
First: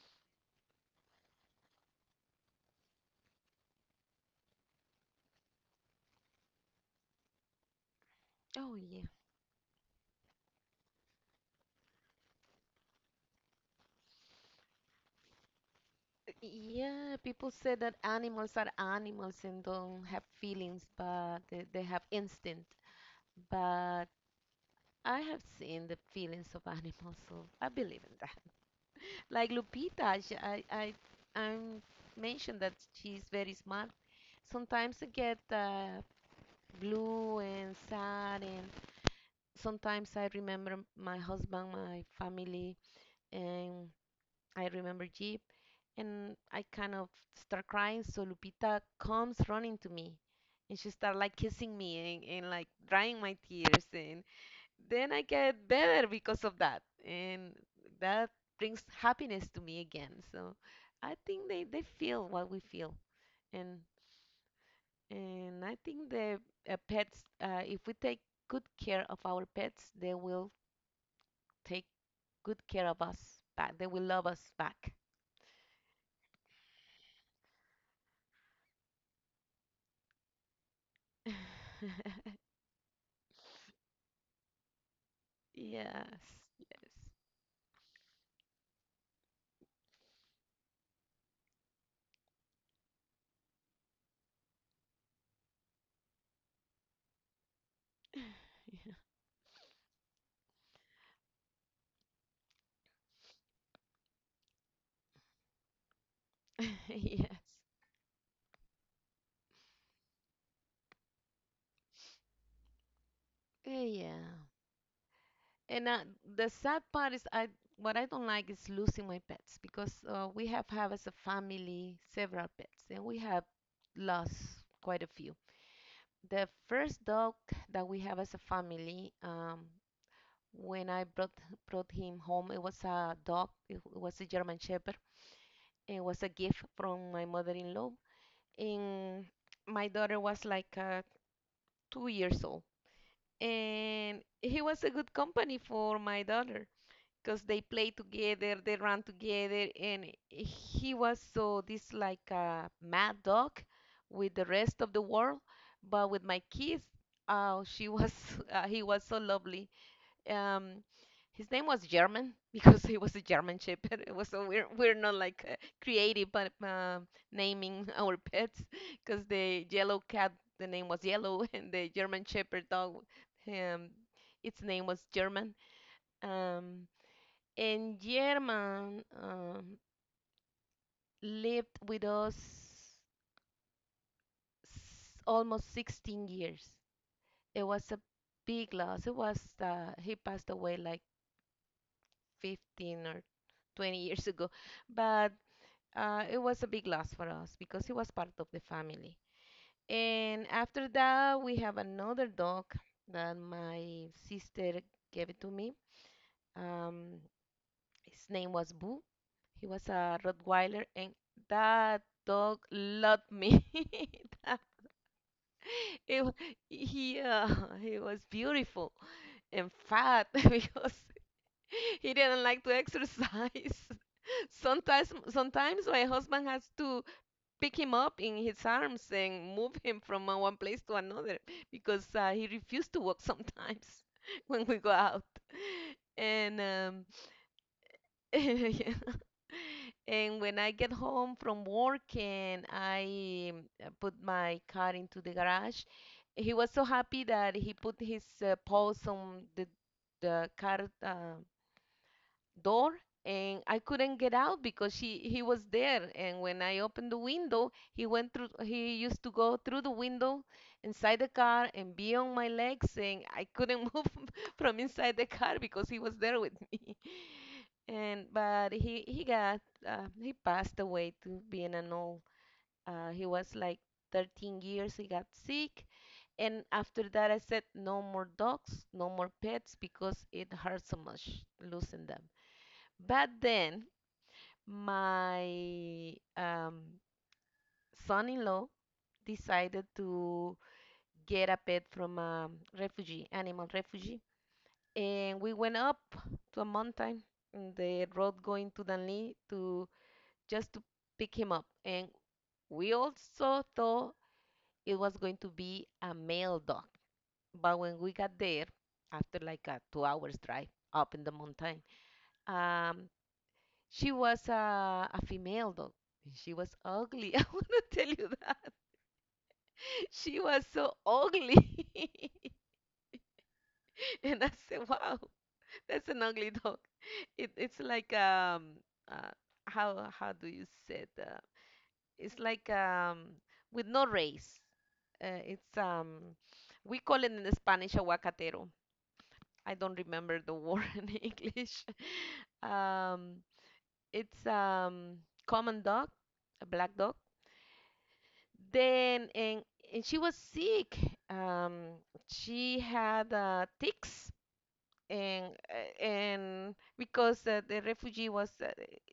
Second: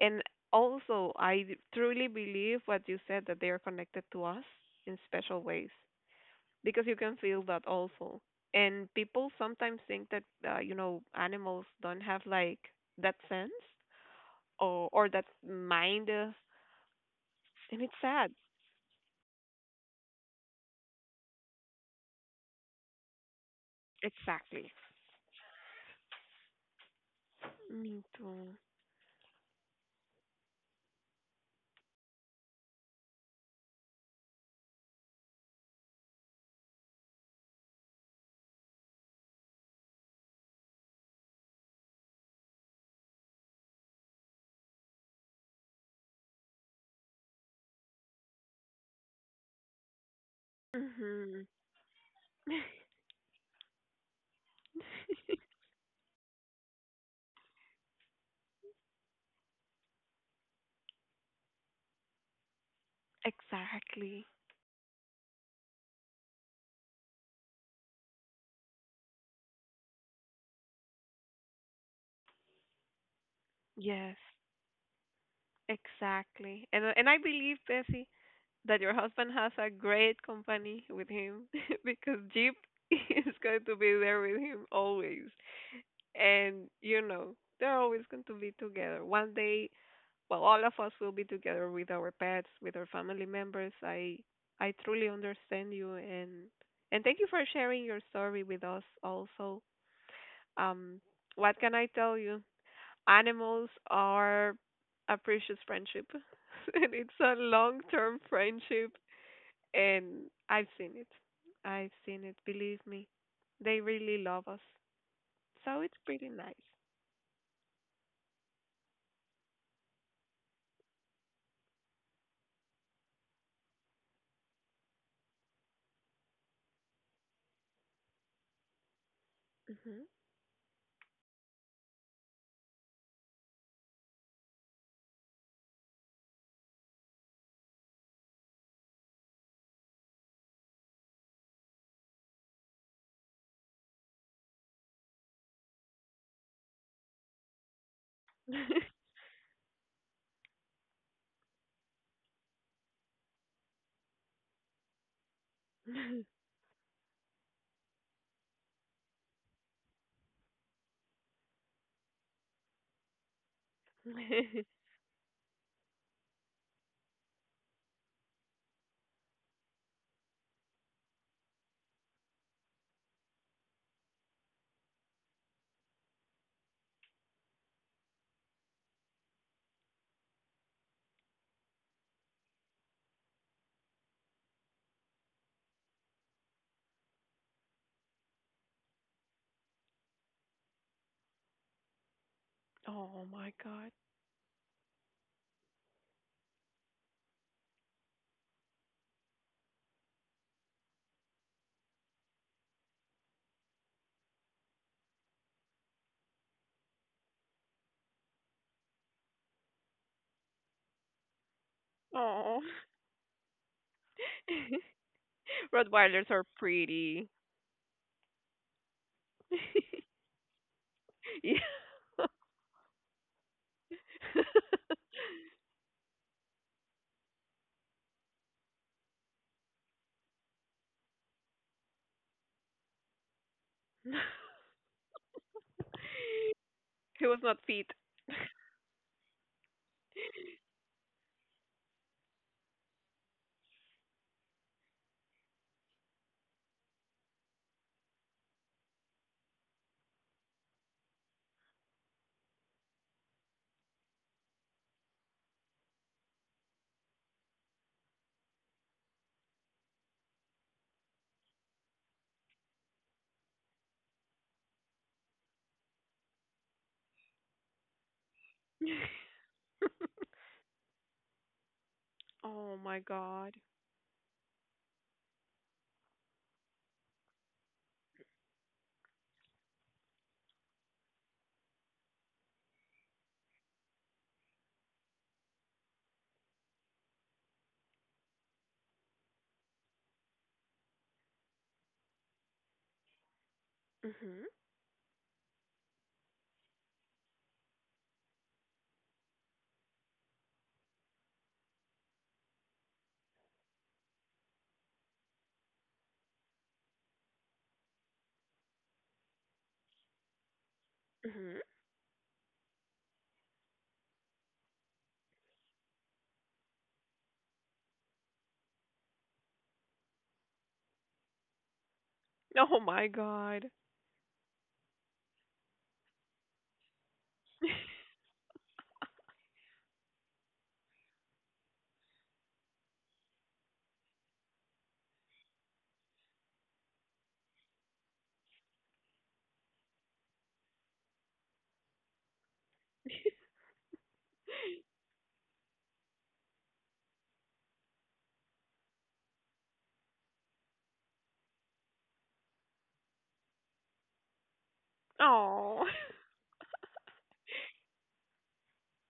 Speaker 1: And also, I truly believe what you said that they are connected to us in special ways, because you can feel that also.
Speaker 2: Oh
Speaker 1: And
Speaker 2: yeah.
Speaker 1: people sometimes think that animals don't have like that sense, or that's mind us,
Speaker 2: Yeah, people say
Speaker 1: and it's
Speaker 2: that
Speaker 1: sad.
Speaker 2: animals are animals and don't have feelings, but they have instinct. But
Speaker 1: Exactly.
Speaker 2: I have seen the feelings of animals, so I
Speaker 1: Me
Speaker 2: believe in that.
Speaker 1: too.
Speaker 2: Like Lupita, I mentioned that she's very smart. Sometimes I get blue and sad, and sometimes I remember my husband, my family, and I remember Jeep, and I kind of start crying. So Lupita comes running to me, and she start like
Speaker 1: Mhm.
Speaker 2: kissing me and like drying my tears, and then I get better because of that, and that brings happiness to me again. So I think they feel what we feel, and
Speaker 1: Exactly.
Speaker 2: and I think the pets, if we take good care of our pets, they will take good care of us back. They will
Speaker 1: Yes.
Speaker 2: love us back.
Speaker 1: Exactly. And I believe, Bessie, that your husband has a great company with him because Jeep is going to be there with him always.
Speaker 2: Yes,
Speaker 1: And they're always going to be together. One day, well, all of us will be together with our pets, with our family members. I truly understand you, and thank you for sharing your story with us also. Um what can I tell you? Animals are a precious friendship.
Speaker 2: yes,
Speaker 1: And it's
Speaker 2: yes,
Speaker 1: a long-term friendship, and I've seen it. I've seen it, believe me. They really
Speaker 2: yeah.
Speaker 1: love us. So
Speaker 2: And
Speaker 1: it's pretty
Speaker 2: the
Speaker 1: nice.
Speaker 2: sad part is, I what I don't like is losing my pets because we have as a family several pets, and we have lost quite a few. The first dog that we have as a family,
Speaker 1: Mhm.
Speaker 2: when I brought him home, it was a dog. It was a German Shepherd. It was a gift from my mother-in-law, and my daughter was like 2 years old, and he was a good company for my daughter because they play together, they run together, and he was so this like a mad dog with the rest of the world, but with my kids, oh she was he was so lovely. um his name was German because he was a German Shepherd. It was so we're we're not like creative, but naming our pets, because the yellow cat, the name was yellow, and the German Shepherd dog, um its name was German. Um, and German lived with us almost 16 years. It was a big loss. It was he passed away like 15 or
Speaker 1: Oh my God.
Speaker 2: 20 years ago. But it was a big loss for us because he was part of the family. And after that, we have another dog that my sister gave it to me. Um, his name was Boo. He was a Rottweiler, and that dog
Speaker 1: Oh.
Speaker 2: loved me. That- it,
Speaker 1: Rottweilers
Speaker 2: wa-
Speaker 1: are
Speaker 2: he
Speaker 1: pretty.
Speaker 2: uh, he was beautiful and fat because
Speaker 1: Yeah.
Speaker 2: he didn't like to exercise. Sometimes my husband has to pick him up in his arms and move him from one place to another because he refused to walk sometimes when we go out. And
Speaker 1: He was not fit.
Speaker 2: yeah. And when I get home from work and I put my car into the garage, he was so happy that he put his paws on the car uh, door, and I couldn't get out because she he was there, and when I opened the window he used to go through the window inside the car and be on my legs, and I couldn't move from inside the car because he was there with me. And but he got he passed away to being an old
Speaker 1: Oh my
Speaker 2: he was
Speaker 1: God.
Speaker 2: like 13 years, he got sick, and after that I said no more dogs, no more pets because it hurts so much losing them. But then my son-in-law decided to get a pet from a refugee, animal refugee,
Speaker 1: Mhm.
Speaker 2: and we went up to a mountain in the road going to Danlí to just to pick him up. And we also thought it was going to be a male dog, but when we got there, after like a 2 hours drive up in the
Speaker 1: Mhm.
Speaker 2: mountain, um, she was a female dog. She was ugly. I want to tell you that. She was so ugly.
Speaker 1: Oh my God.
Speaker 2: And I said, wow, that's an ugly dog. It's like, uh, how do you say it? It's like with no race. It's, we call it in Spanish aguacatero. I don't remember the word in English. Um, it's common dog, a black dog. Then and she was sick. Um, she had ticks and
Speaker 1: Oh.
Speaker 2: uh, and because the refugee was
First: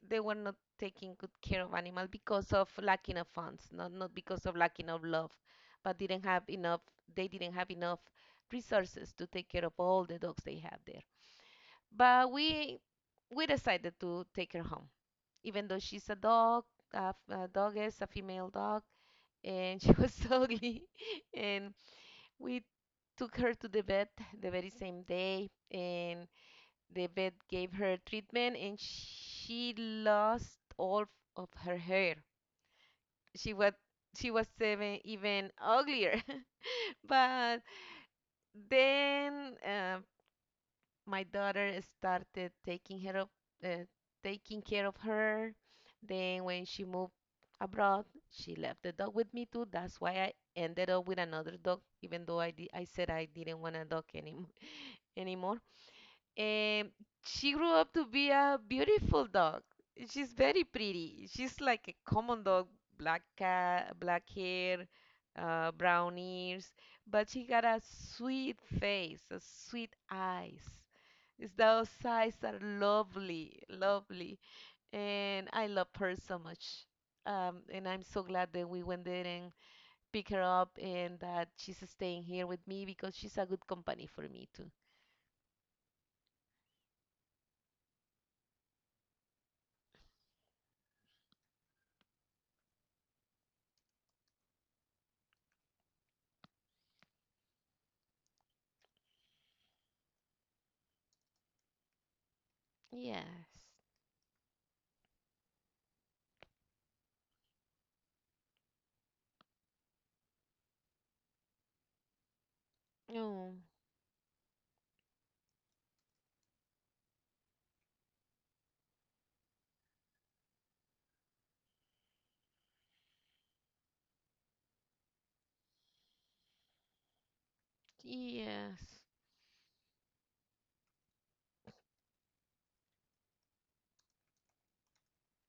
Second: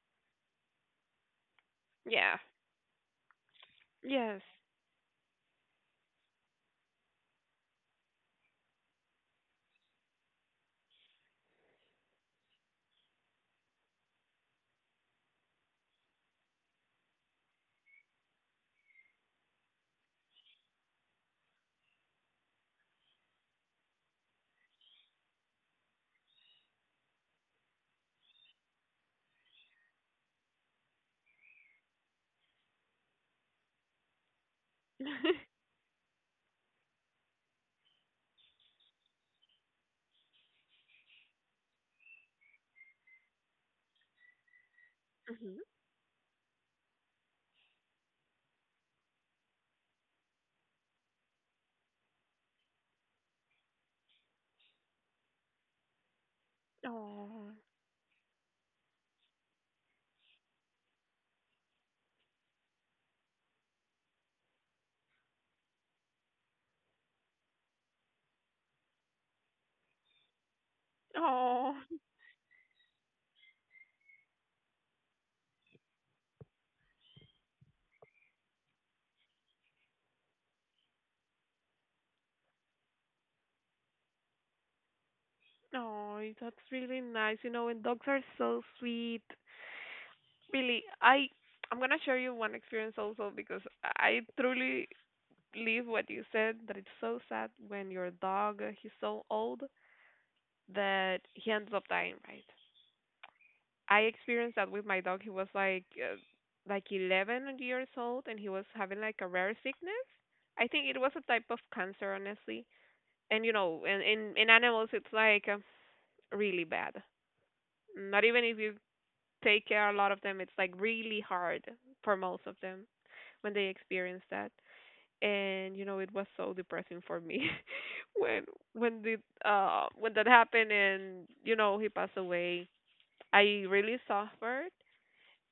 Speaker 2: they were not taking good care of animals
Speaker 1: Yeah.
Speaker 2: because of lacking of funds, not not
Speaker 1: Yes.
Speaker 2: because of lacking of love, but didn't have enough. They didn't have enough resources to take care of all the dogs they have there. But we decided to take her home, even though she's a dog, a, f- a dog is a female dog and she was ugly. And we took her to the vet the very same day, and the vet gave her treatment, and she lost all of her hair. She was she was even uglier. But then, my daughter started uh, taking care of her.
Speaker 1: Mhm.
Speaker 2: Then when she moved abroad, she left the dog with me too. That's why I ended up with another dog, even though I said I didn't want a dog anymore anymore. And
Speaker 1: Oh.
Speaker 2: she grew up to be a beautiful dog. She's very pretty. She's like a common dog, black cat, black hair, brown ears, but she got a sweet face, a sweet eyes. It's
Speaker 1: Oh.
Speaker 2: those eyes are lovely, lovely, and I love her so much. And I'm so glad that we went there and pick her up, and that she's staying here with me because she's a good company for me too.
Speaker 1: Oh, that's really nice. And dogs are so sweet. Really, I'm gonna share you one experience also, because I truly believe what you said that it's so sad when your dog he's so old that he ends up dying, right?
Speaker 2: Yes.
Speaker 1: I experienced that with my dog. He was like 11 years old, and he was having like a rare sickness. I think it was a type of cancer, honestly. And you
Speaker 2: Oh.
Speaker 1: know, in animals it's like really bad. Not even if you take care a lot of them, it's like really hard for most of them when they experience that. And it was so depressing for me when when
Speaker 2: Yes.
Speaker 1: the when that happened, and he passed away. I really suffered,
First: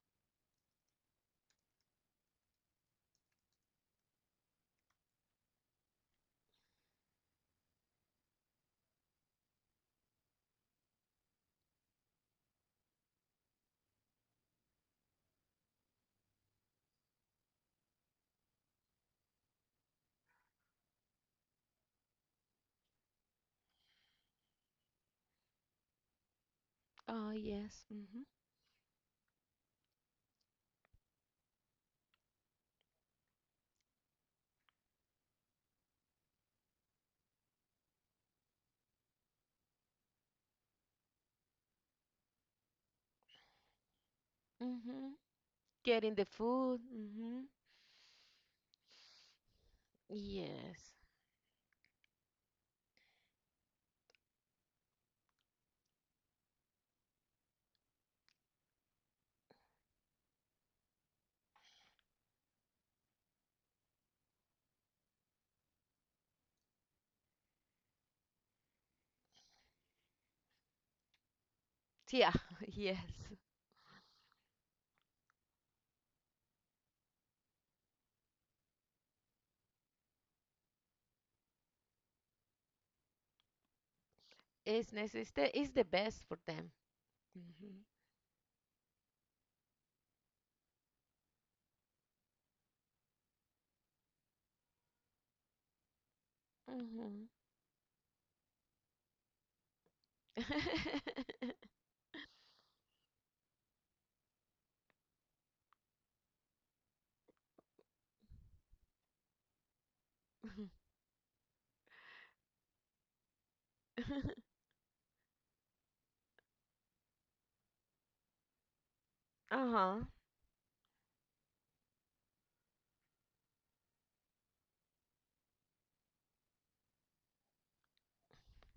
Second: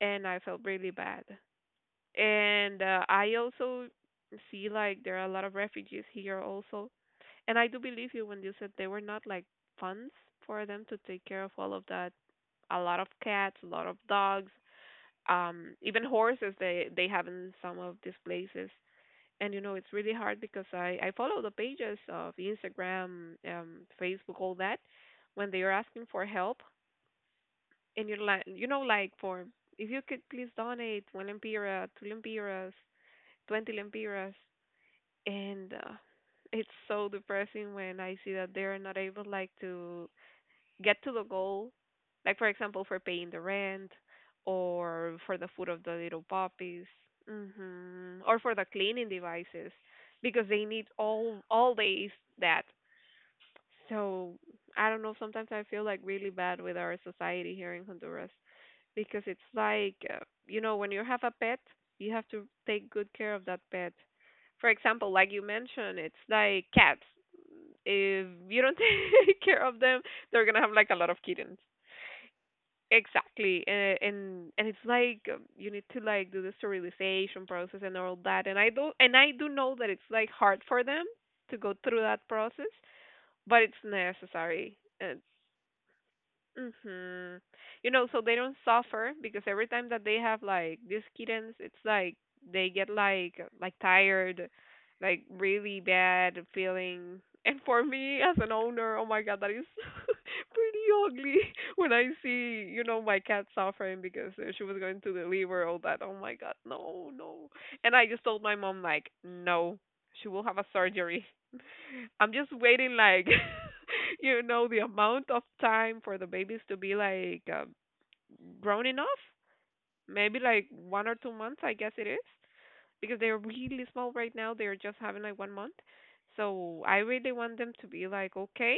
Speaker 1: and I felt really bad. And I also see like there are a lot of refugees here also. And I do believe you when you said there were not like funds for them to take care of all of that. A lot of cats, a lot of dogs, even horses they have in some of these places. And it's really hard because I follow the pages of Instagram, Facebook, all that, when they are asking for help
Speaker 2: Oh, yes.
Speaker 1: in your
Speaker 2: Mhm.
Speaker 1: land, like for if you could please donate one lempira, two lempiras, 20 lempiras, and it's so depressing when I see that they're not able like to get to the goal, like for example for paying the rent,
Speaker 2: Mhm.
Speaker 1: or for the food of the
Speaker 2: Getting
Speaker 1: little
Speaker 2: the food.
Speaker 1: puppies,
Speaker 2: Mhm.
Speaker 1: or for the cleaning devices, because they need
Speaker 2: Yes.
Speaker 1: all days that. So I don't know. Sometimes I feel like really bad with our society here in Honduras, because it's like when you have a pet you have to take good care of that pet, for example like you mentioned it's like cats, if you don't take care of them they're gonna have like a lot of kittens.
Speaker 2: Yeah. Yes.
Speaker 1: Exactly. And it's like you need to like do the sterilization process and all that. And I do know that it's like hard for them to go through that process, but it's necessary.
Speaker 2: It's necessary. It's the best for them.
Speaker 1: Mhm.
Speaker 2: Mhm.
Speaker 1: So they don't suffer, because every time that they have like these kittens, it's like they get like tired, like really bad feeling.
Speaker 2: Mhm.
Speaker 1: And for me as an owner, oh my God, that is pretty ugly when I see, my cat suffering because she was going to deliver all that. Oh my God, no, no. And I just told my mom like, no, she will have a surgery. I'm just waiting like the amount of time for the babies to be like grown enough.
Speaker 2: Uh-huh.
Speaker 1: Maybe like 1 or 2 months, I guess it is, because they're really small right now. They're just having like 1 month. So I really want them to be like okay,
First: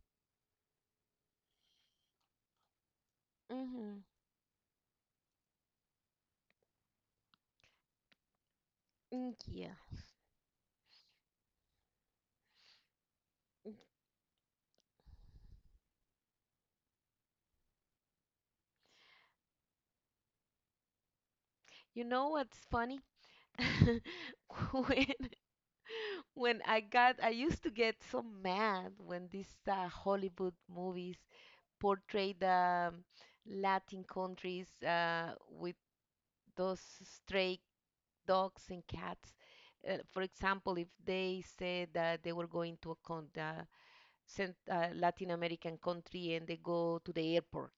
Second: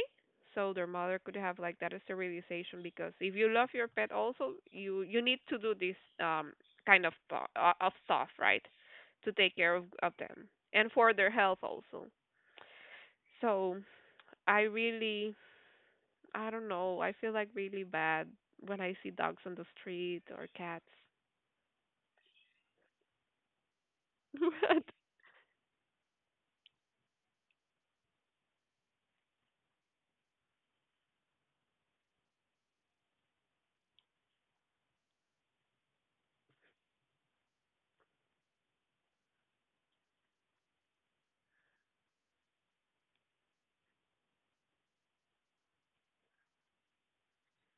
Speaker 1: so their mother could have like that sterilization. Because if you love your
Speaker 2: Mhm.
Speaker 1: pet, also you need to do this um kind of stuff, right, to take care
Speaker 2: Yeah.
Speaker 1: of them and for their health also. So I really I don't know. I feel like really bad when I see dogs on the street or cats.
Speaker 2: You know what's funny? When when I got I used to get so mad when these Hollywood movies portray the Latin countries with those stray dogs and cats. For example, if they said that they were going to a Latin American country and they go to the airport,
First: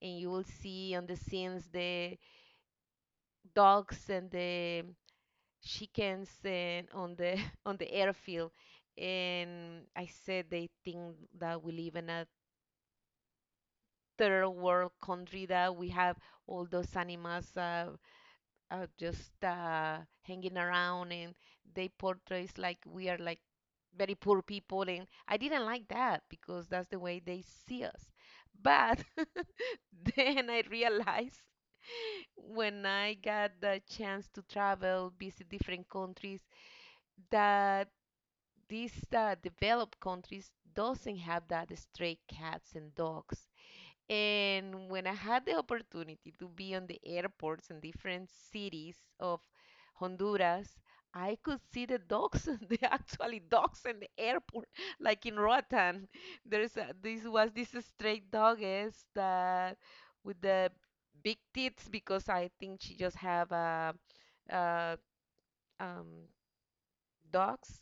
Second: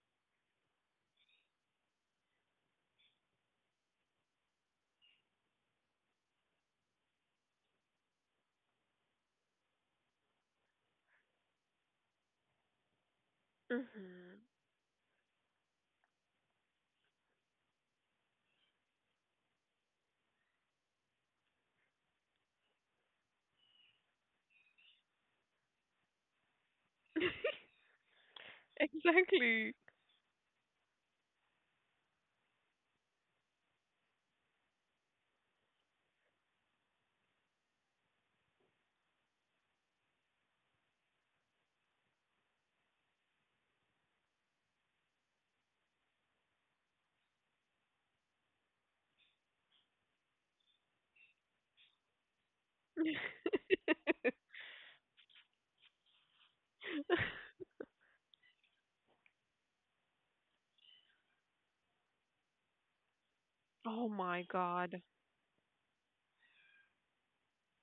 Speaker 2: and you will see on the scenes the dogs and the chickens and on the on the airfield. And I said they think that we live in a
Speaker 1: But
Speaker 2: third world country, that we have all those animals just hanging around, and they portrays like we are like very poor people, and I didn't like that because that's the way they see us. But then I realized when I got the chance to travel, visit different countries, that these developed countries doesn't have that stray cats and dogs. And when I had the opportunity to be on the airports in different cities of Honduras, I could see the dogs, the actually dogs in the airport, like in Roatan. This was this stray dogess that with the big tits because I think she just have a,
Speaker 1: oh my
Speaker 2: uh
Speaker 1: God,
Speaker 2: um dogs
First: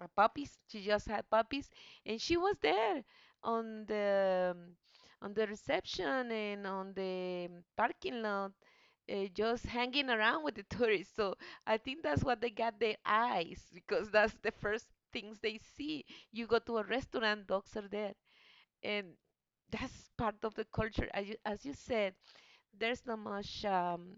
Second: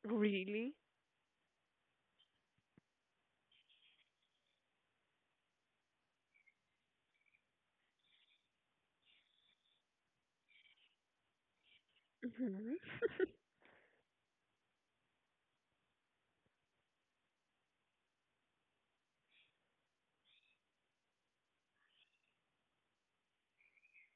Speaker 2: puppies.
Speaker 1: really?
Speaker 2: She just had puppies, and she was there on the um, on the reception and on the parking lot, just hanging around with the tourists. So I think that's what they
Speaker 1: Mm-hmm.
Speaker 2: got their eyes because that's the first things they see. You go to a restaurant, dogs are there, and that's part of the culture. As you said, there's not much.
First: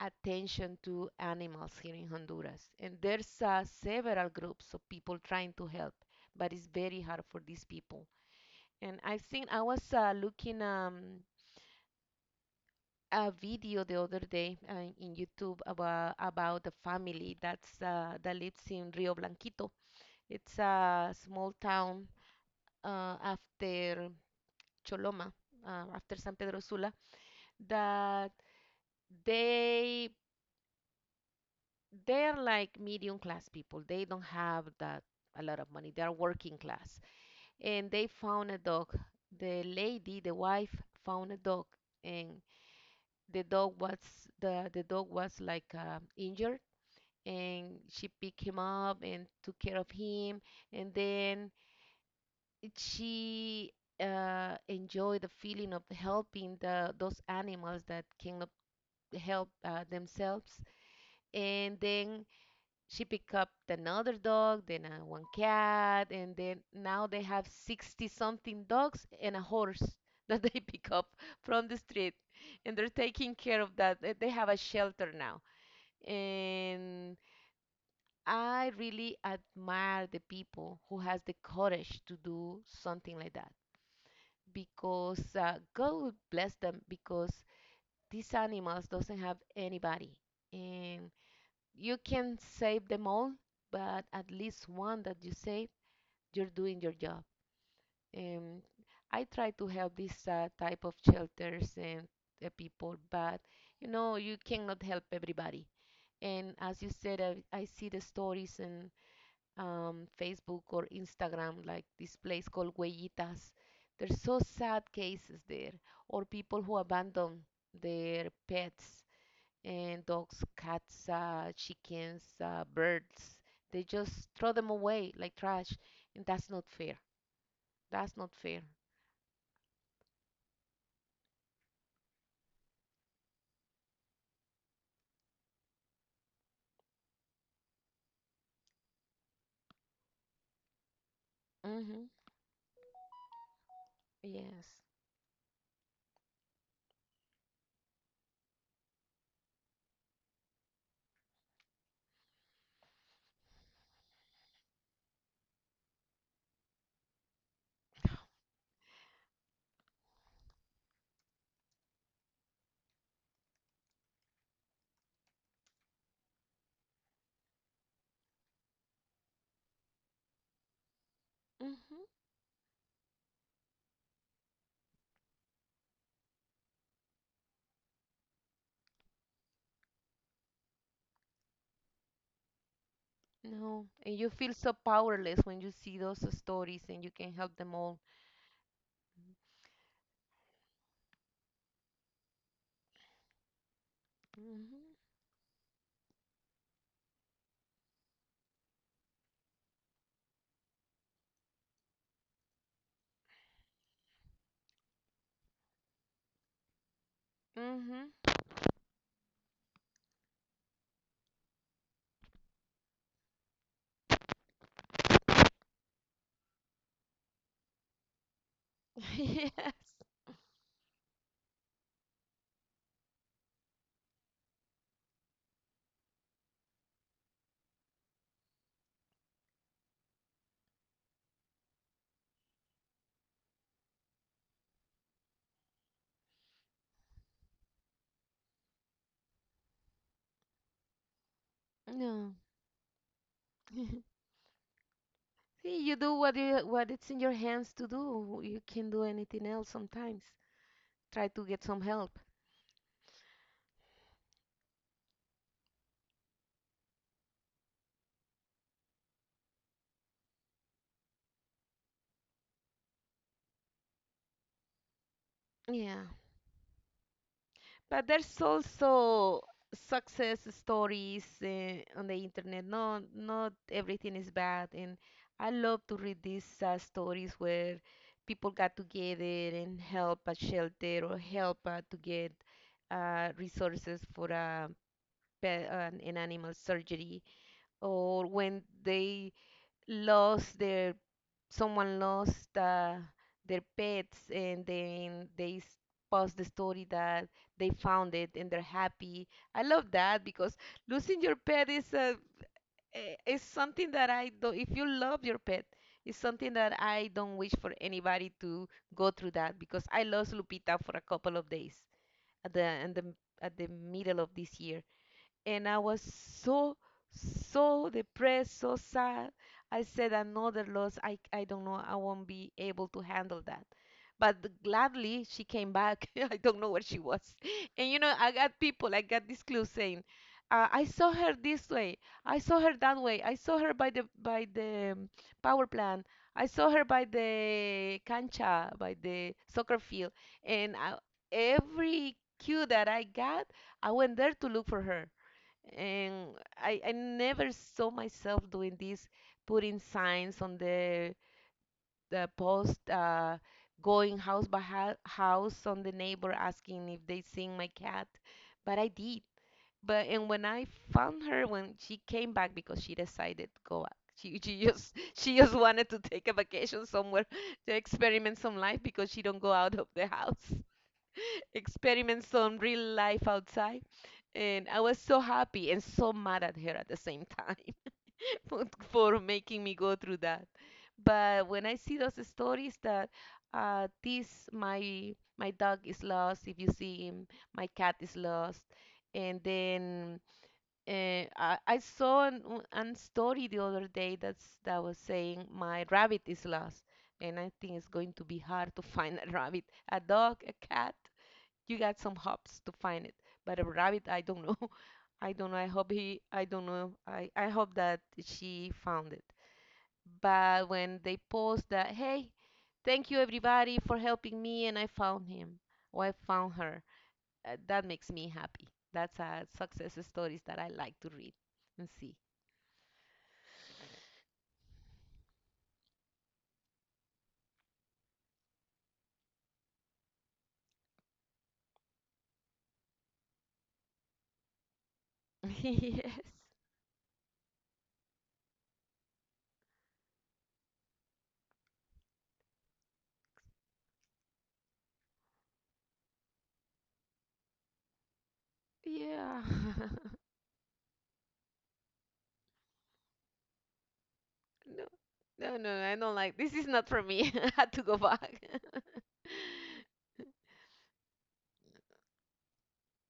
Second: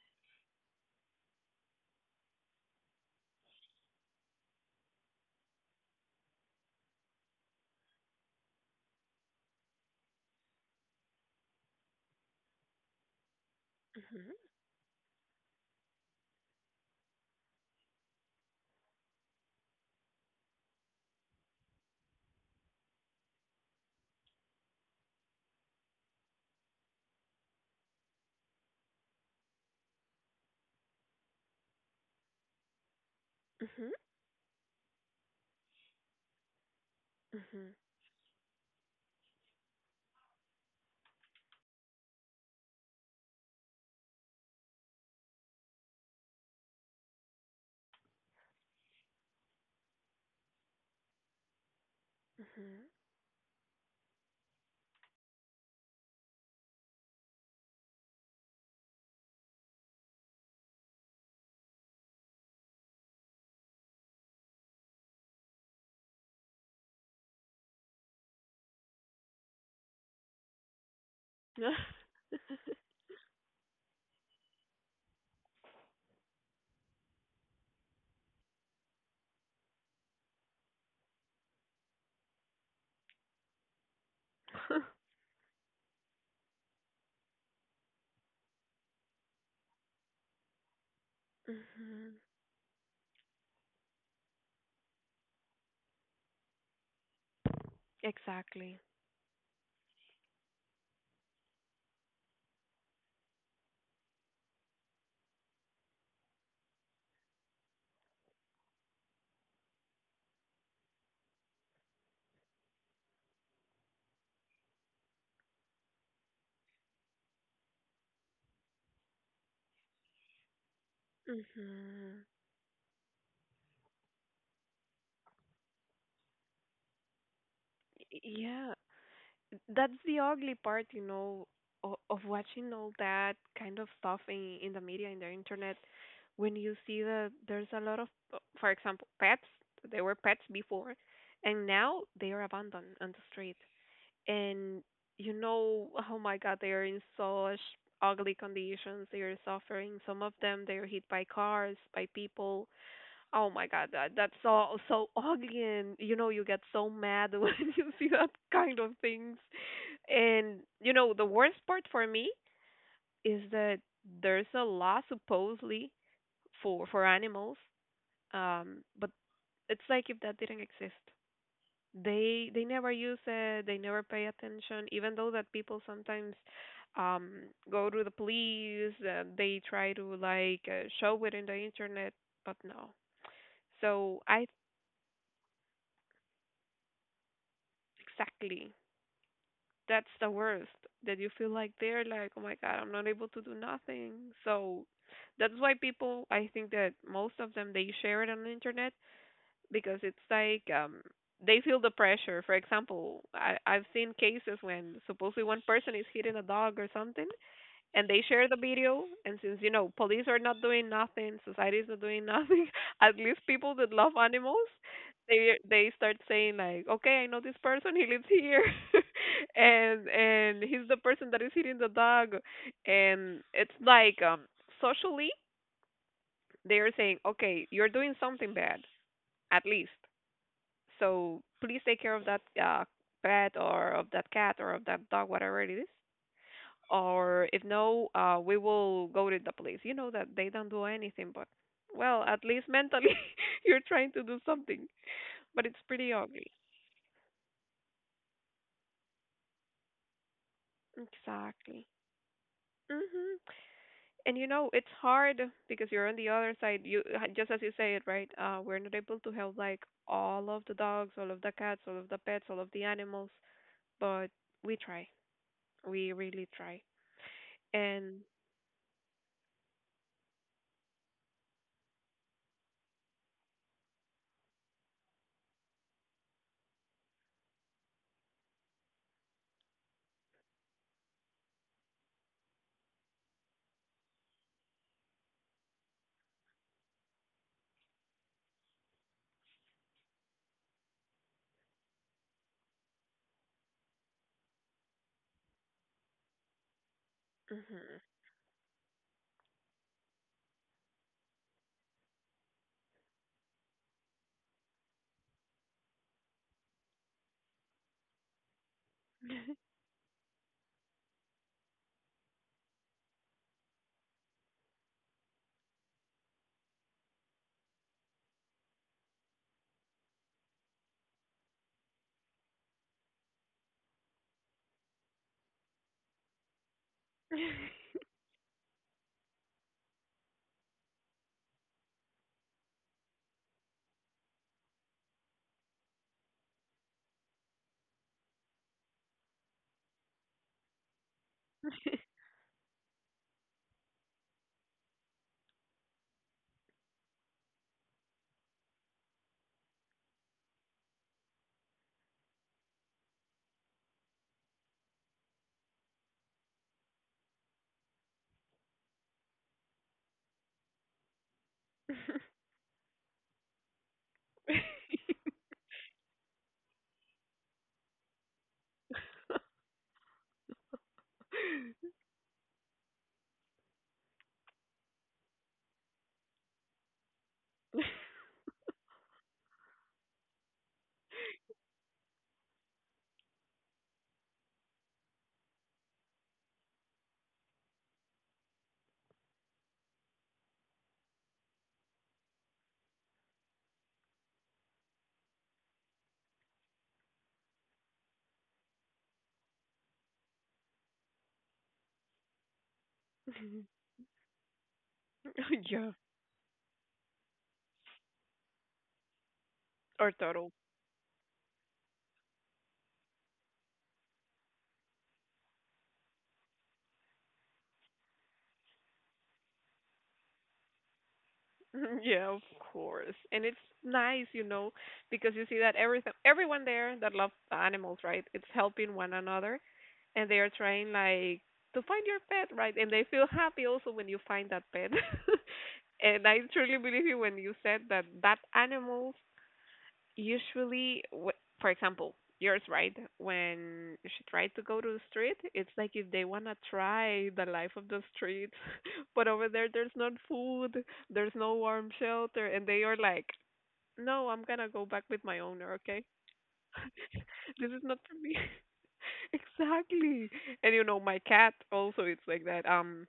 Speaker 2: Attention to animals here in Honduras. And there's several groups of people trying to help, but it's very hard for these people. And I think I was looking a video the other
Speaker 1: Mm-hmm.
Speaker 2: day in YouTube about the family that lives in Rio Blanquito. It's a small town after Choloma, after San Pedro Sula, that they they're like medium class people.
Speaker 1: Mm-hmm.
Speaker 2: They don't have that a lot of money. They're working class.
Speaker 1: Mm-hmm.
Speaker 2: And they found a dog. The lady, the wife, found a dog, and the dog was the dog was like injured, and she picked him up and took care of him. And then she enjoyed the feeling of helping the those animals that cannot help themselves. And then she picked up another dog, then one cat, and then now they have 60 something dogs and a horse that they pick up from the street. And they're taking care of that. They have a shelter now. And I really admire the people who has the courage to do something like that, because God will bless them, because these animals doesn't have anybody. And you can save them all, but at least one that you save, you're doing your job. And
Speaker 1: Exactly.
Speaker 2: I try to help this type of shelters and people, but you know you cannot help everybody. And as you said, I see the stories in Facebook or Instagram, like this place called Huellitas. There's so sad cases there, or people who abandon their pets and dogs, cats, chickens,
Speaker 1: Mm-hmm.
Speaker 2: birds. They just throw them away like trash, and that's not fair. That's not fair.
Speaker 1: Yeah, that's the ugly part, of watching all that kind of stuff in the media, in the internet, when you see that there's a lot of, for example, pets. They were pets before, and now
Speaker 2: Mm-hmm.
Speaker 1: they are abandoned on the street.
Speaker 2: Yes.
Speaker 1: And oh my God, they are in such ugly conditions. They are suffering. Some of them, they are hit by cars, by people. Oh my god, that's so so ugly, and you get so mad when you see that kind of things. And you know the worst part for me is that there's a law supposedly for animals, but it's like if that didn't exist,
Speaker 2: Mm-hmm.
Speaker 1: they never use it, they never pay attention, even though that people sometimes um go to the police, they try to like show it in the internet, but no.
Speaker 2: No. And
Speaker 1: So
Speaker 2: you
Speaker 1: I
Speaker 2: feel so powerless when you see those stories and you can help them all.
Speaker 1: exactly that's the worst that you feel like they're like oh my god I'm not able to do nothing, so
Speaker 2: Mm-hmm.
Speaker 1: that's why people I think that most of them they share it on the internet because it's like they feel the pressure. For example, I've seen cases when supposedly one person is hitting a dog or something, and they
Speaker 2: Mm-hmm.
Speaker 1: share the video, and since you know police are not doing nothing, society is not doing nothing at least people that love animals, they start saying like okay I know this person, he lives here
Speaker 2: Yes.
Speaker 1: and he's the person that is hitting the dog. And it's like socially they are saying okay you're doing something bad, at least, so please take care of that pet or of that cat or of that dog, whatever it is. Or if no, we will go to the police. You know that they don't do anything, but well,
Speaker 2: No.
Speaker 1: at least mentally you're trying to do something. But it's
Speaker 2: See, you do
Speaker 1: pretty
Speaker 2: what
Speaker 1: ugly.
Speaker 2: you what it's in your hands to do. You can not do anything else sometimes. Try to get some
Speaker 1: Exactly.
Speaker 2: help.
Speaker 1: Mhm. And you know it's hard because you're on the other side. You just as you say it, right? We're not able to help like all of the dogs, all of the cats, all of the pets, all of the animals, but we try.
Speaker 2: Yeah.
Speaker 1: We really try.
Speaker 2: But
Speaker 1: And
Speaker 2: there's also success stories on the internet. No, not everything is bad, and I love to read these stories where people got together and help a shelter or help to get resources for a pet, an animal surgery, or when they lost their someone lost their pets and then post the story that they
Speaker 1: mhm.
Speaker 2: found it and they're happy. I love that because losing your pet is a is something that I do not. If you love your pet, it's something that I don't wish for anybody to go through that, because I lost Lupita for a couple of days at at the, at the middle of this year, and I was so so depressed, so sad. I said another loss. I don't know. I won't be able to handle that. But gladly she came back. I don't know where she was. And you know, I got people. I got this clue saying, I saw her this way. I saw her that way. I saw her by the power plant. I saw her by the cancha, by the soccer field. And every cue that I got, I went there to look for her, and I never saw myself doing this, putting signs on the post, going house by house on the neighbor asking if they seen my cat, but I did. But and when I found her, when she came back, because she decided to go back. She just she just wanted to take a vacation somewhere to experiment some life because she don't go out of the house. Experiments on real life outside. And I was so happy and so mad at her at the same time for, for making me go through that. But when I see those stories that this my dog is lost, if you see him, my cat is lost, and then I saw an story the other day that was saying my rabbit is lost, and I think it's going to be hard to find a rabbit, a dog, a cat. You got some hopes to find it, but a rabbit, I don't know. I don't know. I hope
Speaker 1: Yeah,
Speaker 2: he, I don't know. I hope that she found it.
Speaker 1: or turtle.
Speaker 2: But when they post that, hey, thank you everybody for helping me, and I found him or I found her, that makes me happy. That's a success stories that I like to read and see.
Speaker 1: Yeah, of course. And it's nice, you know, because you see that everything everyone there that loves animals, right? It's helping one another and they are trying like to find your pet, right? And they feel happy also when you find that pet. And I truly believe you when you said that that animals usually for example yours, right, when she tried to go to the street, it's like if they want to try the life of the street.
Speaker 2: Yes.
Speaker 1: But
Speaker 2: Yeah.
Speaker 1: over there there's not food, there's no warm shelter, and they are like no, I'm gonna go back with my
Speaker 2: No,
Speaker 1: owner,
Speaker 2: no, no, I
Speaker 1: okay.
Speaker 2: don't like this is not for me. I
Speaker 1: This
Speaker 2: had to
Speaker 1: is
Speaker 2: go
Speaker 1: not for me.
Speaker 2: back.
Speaker 1: Exactly. And you know my cat also, it's like that.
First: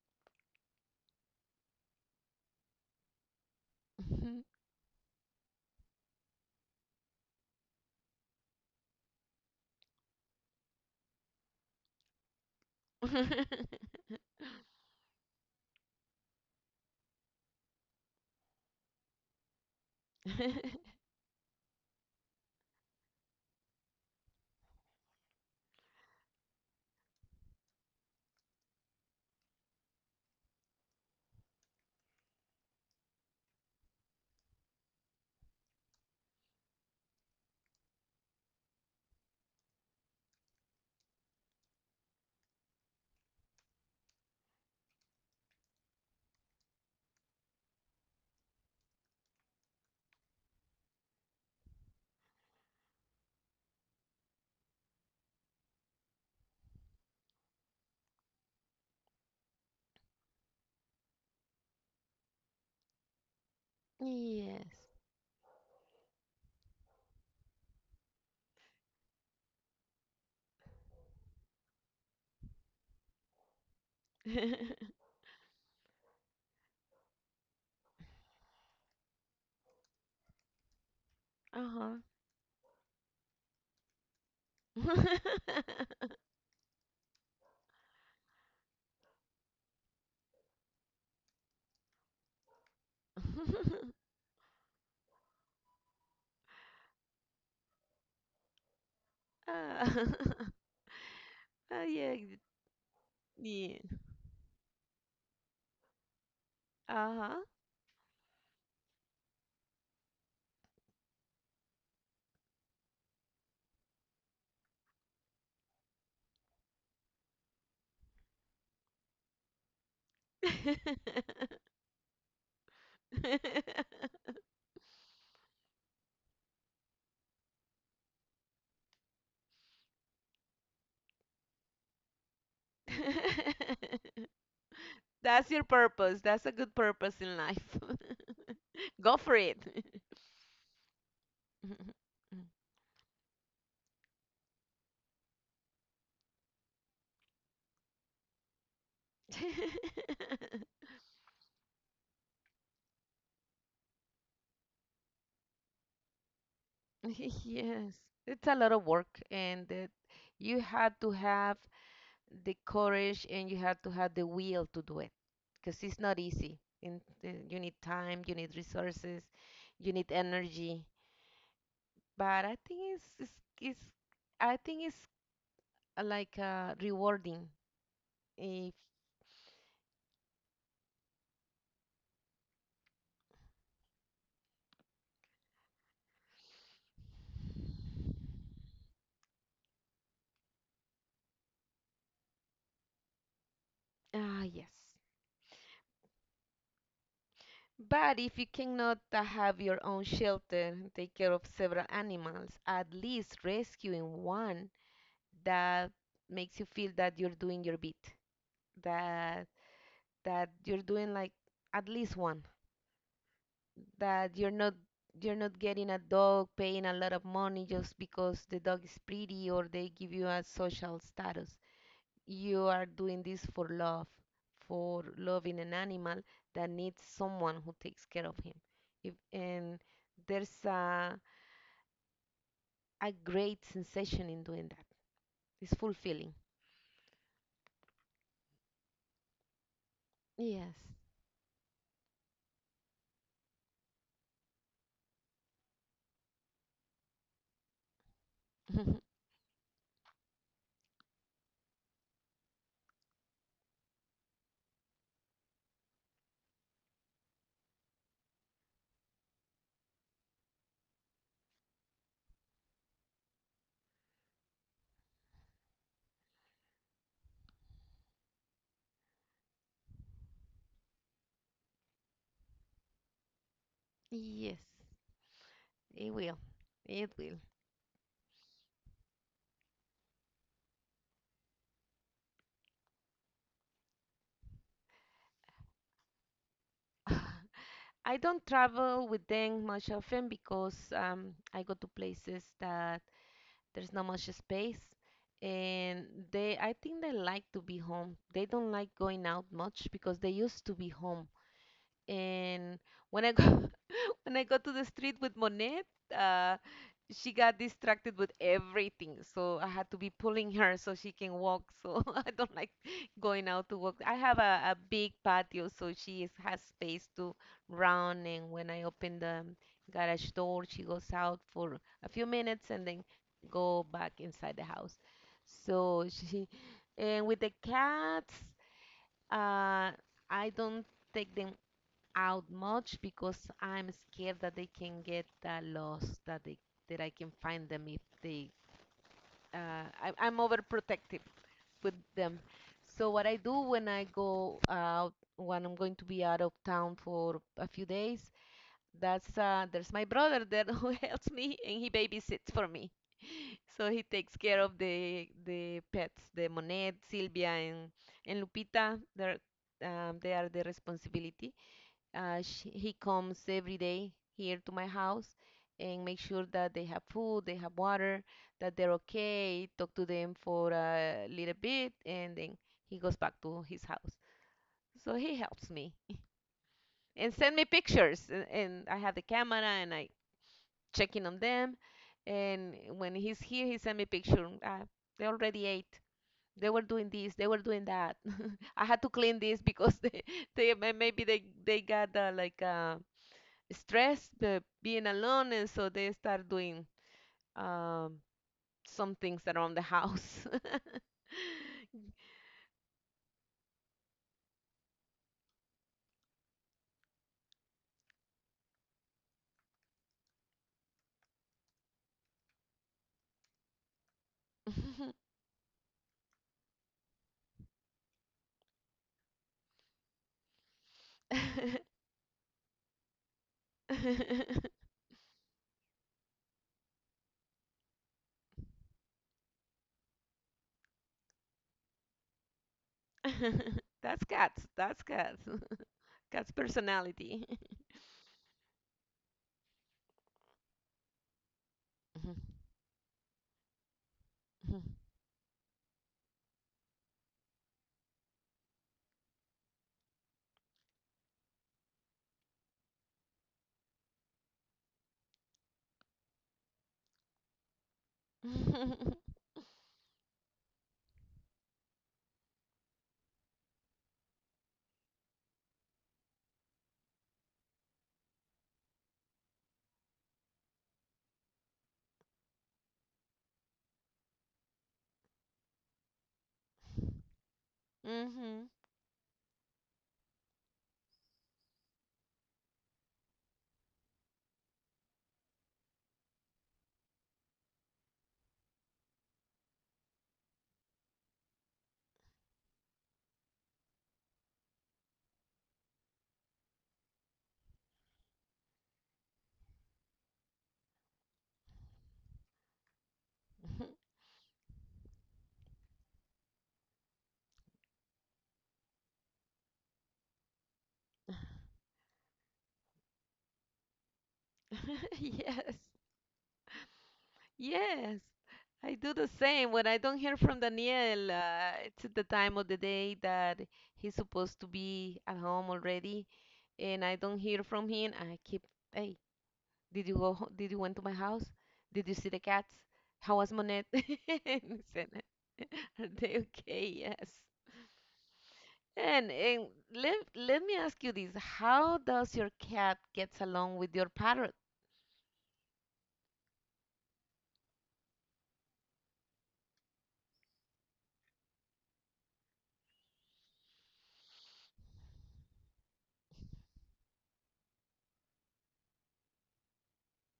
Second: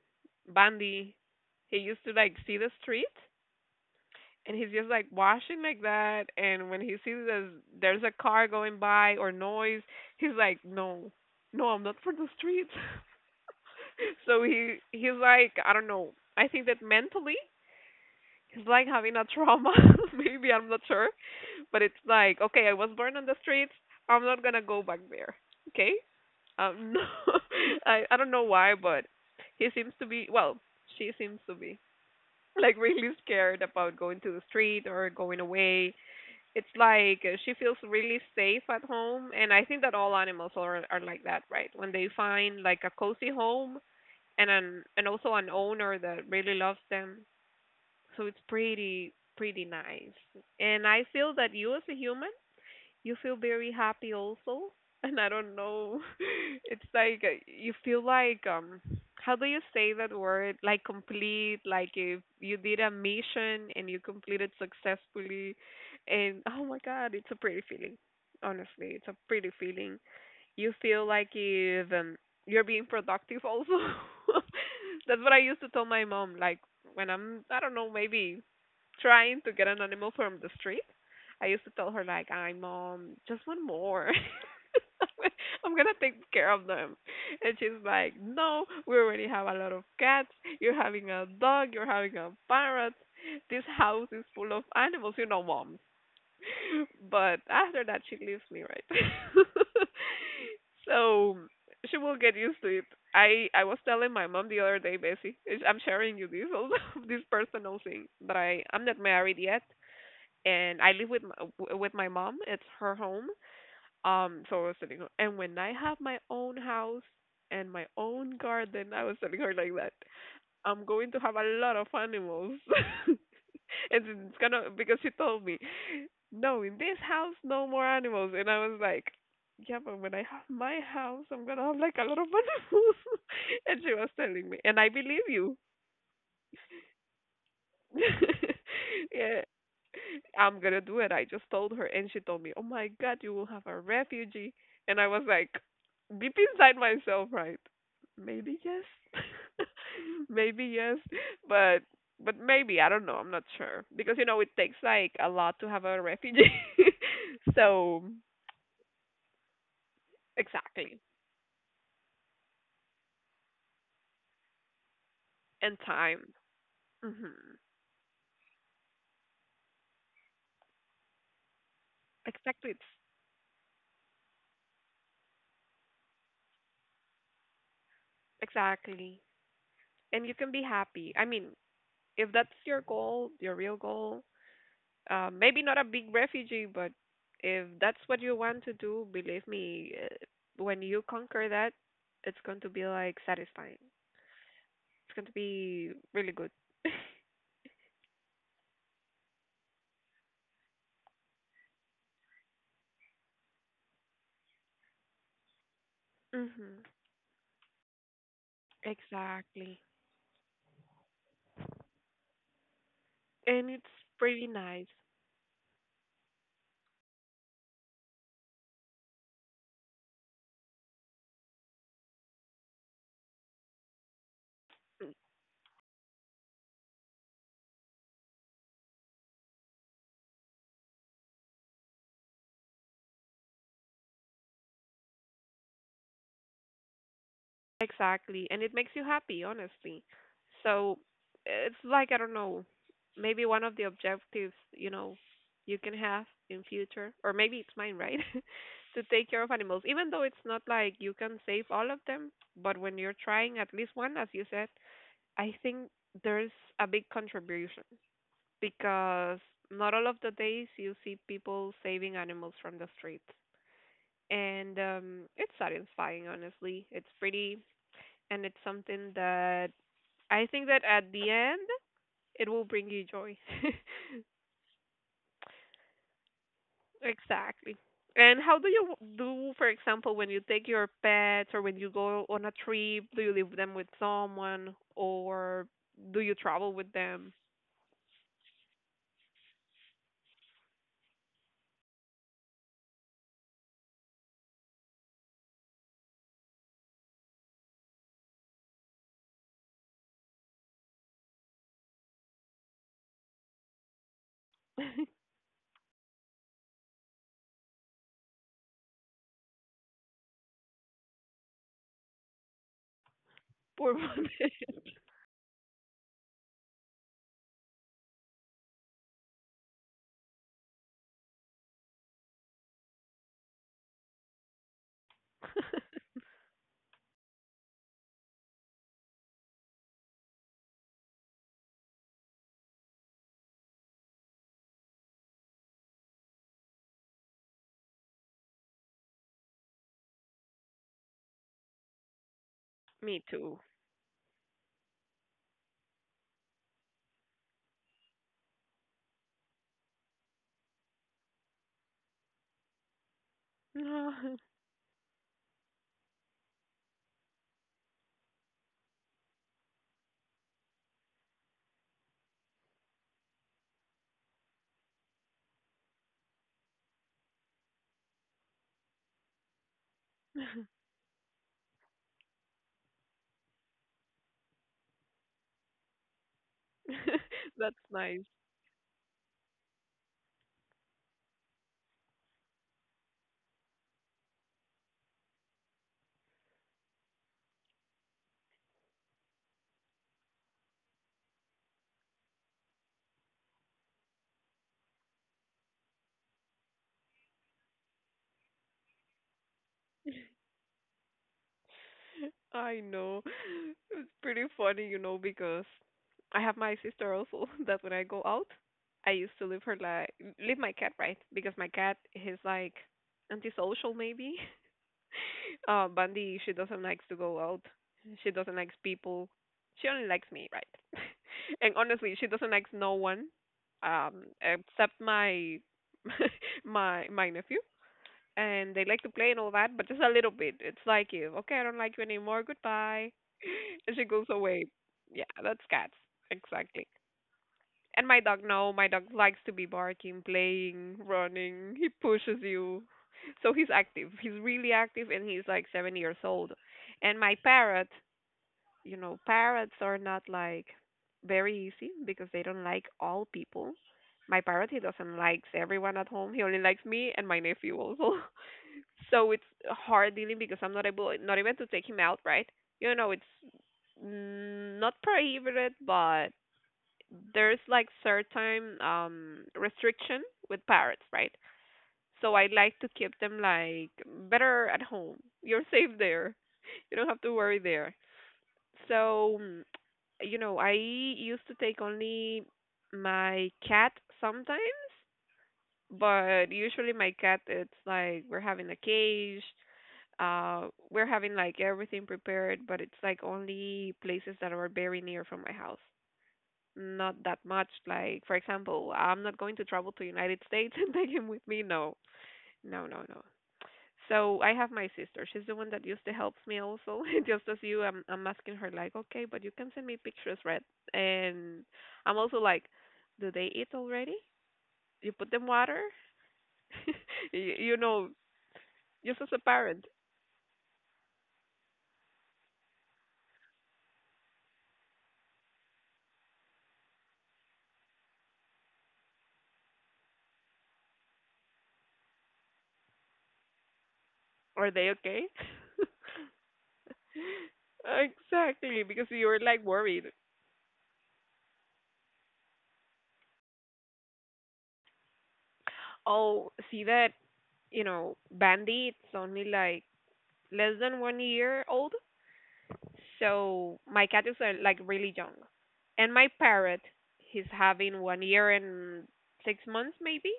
Speaker 1: Bandy, he used to like see the street, and he's just like washing like that, and when he sees there's a car going by or noise, he's like no, no, I'm not for the streets. So he's like I don't know, I think that mentally he's like having a trauma. Maybe I'm not sure, but it's like okay, I was born on the streets, I'm not gonna go back there, okay. No. I don't know why, but he seems to be, well, she seems to be like really scared about going to the street or going away. It's like she feels really safe at home, and I think that all animals are like that, right, when they find like a cozy home and an and also an owner that really loves them. So it's pretty pretty nice. And I feel that you as a human, you feel very happy also. And I don't know. It's like you feel like how do you say that word, like complete, like if you did a mission and you completed
Speaker 2: Yes.
Speaker 1: successfully, and oh my god, it's a pretty feeling, honestly, it's a pretty feeling. You feel like you've you're being productive also. That's what I used to tell my mom. Like when I'm, I don't know, maybe trying to get an animal from the street, I used to tell
Speaker 2: Uh-huh.
Speaker 1: her like, "I mom, just one more." I'm gonna take care of them, and she's like, "No, we already have a lot of cats. You're having a dog. You're having a parrot. This house is full of animals. You know, mom." But after that she leaves me, right.
Speaker 2: Ah,
Speaker 1: So
Speaker 2: ah,
Speaker 1: she
Speaker 2: yeah,
Speaker 1: will get used to it. I was
Speaker 2: yeah.
Speaker 1: telling my mom the other day, basically I'm sharing you this also, this
Speaker 2: Uh-huh.
Speaker 1: personal thing, but I'm not married yet, and I live with my, with my mom, it's her home. So I was telling her, and when I have my own house and my own garden, I was telling her like that, I'm going to have a lot of animals. And it's gonna, because she told me no, in this house, no more animals. And I was like, yeah, but when I have my house, I'm gonna have like a lot of animals. And she was telling me, and I believe
Speaker 2: That's
Speaker 1: you.
Speaker 2: your purpose. That's a good purpose in life. Go for
Speaker 1: Yeah,
Speaker 2: it.
Speaker 1: I'm gonna do it. I just told her, and she told me, oh my god, you will have a refugee. And I was like, deep inside myself, right? Maybe yes, maybe yes, but but maybe I don't know. I'm not sure because you know it takes like a lot to have a refugee.
Speaker 2: Yes,
Speaker 1: So
Speaker 2: it's a lot of work, and that you had
Speaker 1: Exactly.
Speaker 2: to have the courage and you have to have the will to do it,
Speaker 1: And
Speaker 2: because it's not
Speaker 1: time.
Speaker 2: easy. And
Speaker 1: Hmm.
Speaker 2: you need time, you need resources, you need energy. But I
Speaker 1: Exactly. It's,
Speaker 2: think it's I think it's like rewarding if
Speaker 1: exactly. And you can be happy. I mean, if that's your goal, your real goal, maybe not a big refugee, but if that's what you want to do, believe me, when you conquer that, it's going to be like satisfying. It's
Speaker 2: ah yes.
Speaker 1: going to be really good.
Speaker 2: But if you cannot have your own shelter and take care of several animals, at least rescuing one that makes you
Speaker 1: Hmm.
Speaker 2: feel that you're doing your bit, that
Speaker 1: Exactly.
Speaker 2: that you're doing like at least one,
Speaker 1: And it's
Speaker 2: that
Speaker 1: pretty
Speaker 2: you're not,
Speaker 1: nice.
Speaker 2: you're not getting a dog paying a lot of money just because the dog is pretty or they give you a social status. You are doing this for love, for loving an animal that needs someone who takes care of him, if, and there's a, a great sensation in doing that. It's fulfilling.
Speaker 1: Exactly, and it makes you happy, honestly.
Speaker 2: Yes.
Speaker 1: So it's like I don't know, maybe one of the objectives, you know, you can have in future, or maybe it's mine, right? To take care of animals, even though it's not like you can save all of them, but when you're trying at least one, as you said, I think there's a big contribution because not all of the days you see people saving animals from the streets. And it's satisfying, honestly. It's pretty, and it's something that I think that at the end it will bring you joy.
Speaker 2: Yes. It will. It will.
Speaker 1: Exactly. And how do you do, for example, when you take your pets or when you go on a trip, do you leave them with someone or do you travel with them?
Speaker 2: I don't travel with them much often because I go to places that there's not much space, and they I think they like to be home. They don't like going out much because they used to be home. And when I go when I go to the street with Monet, uh, she got distracted with everything, so I had to be pulling her so she can walk. So I don't like going out to walk.
Speaker 1: Poor
Speaker 2: I have
Speaker 1: Bobby.
Speaker 2: a big patio, so has space to run. And when I open the garage door, she goes out for a few minutes and then go back inside the house. So she and with the cats, uh, I don't take them out much because I'm scared that they can get lost, that they that I can find them if they. I'm overprotective with them. So
Speaker 1: Me
Speaker 2: what I
Speaker 1: too.
Speaker 2: do when I go out, when I'm going to be out of town for a few days, that's there's my brother there who helps me, and he babysits for me. So he takes care of the pets, the Monet, Silvia, and Lupita. They're they are the responsibility sh he comes every day here to my house and make sure that they have food, they have water, that they're okay, talk to them for a little bit, and then he goes back to his house. So he helps me and send me
Speaker 1: That's nice.
Speaker 2: pictures, and I have the camera and I check in on them. And when he's here, he send me picture. They already ate. They were doing this. They were doing that. I had to clean this because they maybe they got like stress, the being alone, and so they start doing um, some things around the house.
Speaker 1: I know. It's pretty funny, you know, because I have my sister also that when I go out, I used to leave her like leave my cat, right, because my cat is like antisocial maybe. Bundy, she doesn't likes to go out. She doesn't likes people. She only likes me, right? And honestly, she doesn't likes no one, except my my nephew. And they like to play and all that, but just a little bit. It's like if okay, I don't like you anymore. Goodbye. She
Speaker 2: That's
Speaker 1: goes
Speaker 2: cats.
Speaker 1: away.
Speaker 2: That's
Speaker 1: Yeah,
Speaker 2: cats.
Speaker 1: that's cats.
Speaker 2: Cats
Speaker 1: Exactly.
Speaker 2: personality.
Speaker 1: And my dog, no, my dog likes to be barking, playing, running. He pushes you. So he's active. He's really active and he's like 7 years old. And my parrot, you know, parrots are not like very easy because they don't like all people. My parrot, he doesn't likes everyone at home. He only likes me and my nephew also. So it's hard dealing because I'm not able, not even to take him out, right? You know, it's mm, not prohibited, but there's like certain restriction with parrots, right? So I like to keep them like better at home. You're safe there. You don't have to worry there.
Speaker 2: hmm
Speaker 1: So, mm, you know, I used to take only my cat sometimes, but usually my cat it's like we're having a cage, we're having like everything prepared, but it's like only places that are very near from my house, not that much. Like, for example, I'm not going to travel to United States and take him with me. No, no, no, no. So I have my sister. She's the one that used to help me also, just as you. I'm asking her like, okay, but you can send me pictures, right? And I'm also like, do they eat already? You put them
Speaker 2: Yes.
Speaker 1: water, you, you know,
Speaker 2: Yes. I do
Speaker 1: just
Speaker 2: the
Speaker 1: as a
Speaker 2: same. When
Speaker 1: parent,
Speaker 2: I don't hear from Daniel, it's the time of the day that he's supposed to be at home already, and I don't hear from him. I keep, hey, did you go? Did you went to my house? Did you see the cats? How was Monet? And
Speaker 1: are
Speaker 2: he
Speaker 1: they
Speaker 2: said,
Speaker 1: okay?
Speaker 2: are they okay? Yes.
Speaker 1: Exactly, because you were like
Speaker 2: And
Speaker 1: worried.
Speaker 2: Let me ask you this. How does your cat gets along with your parrot?
Speaker 1: Oh, see that you know bandits only like less than 1 year old. So my cat are like really young. And my parrot, he's having 1 year and 6 months maybe.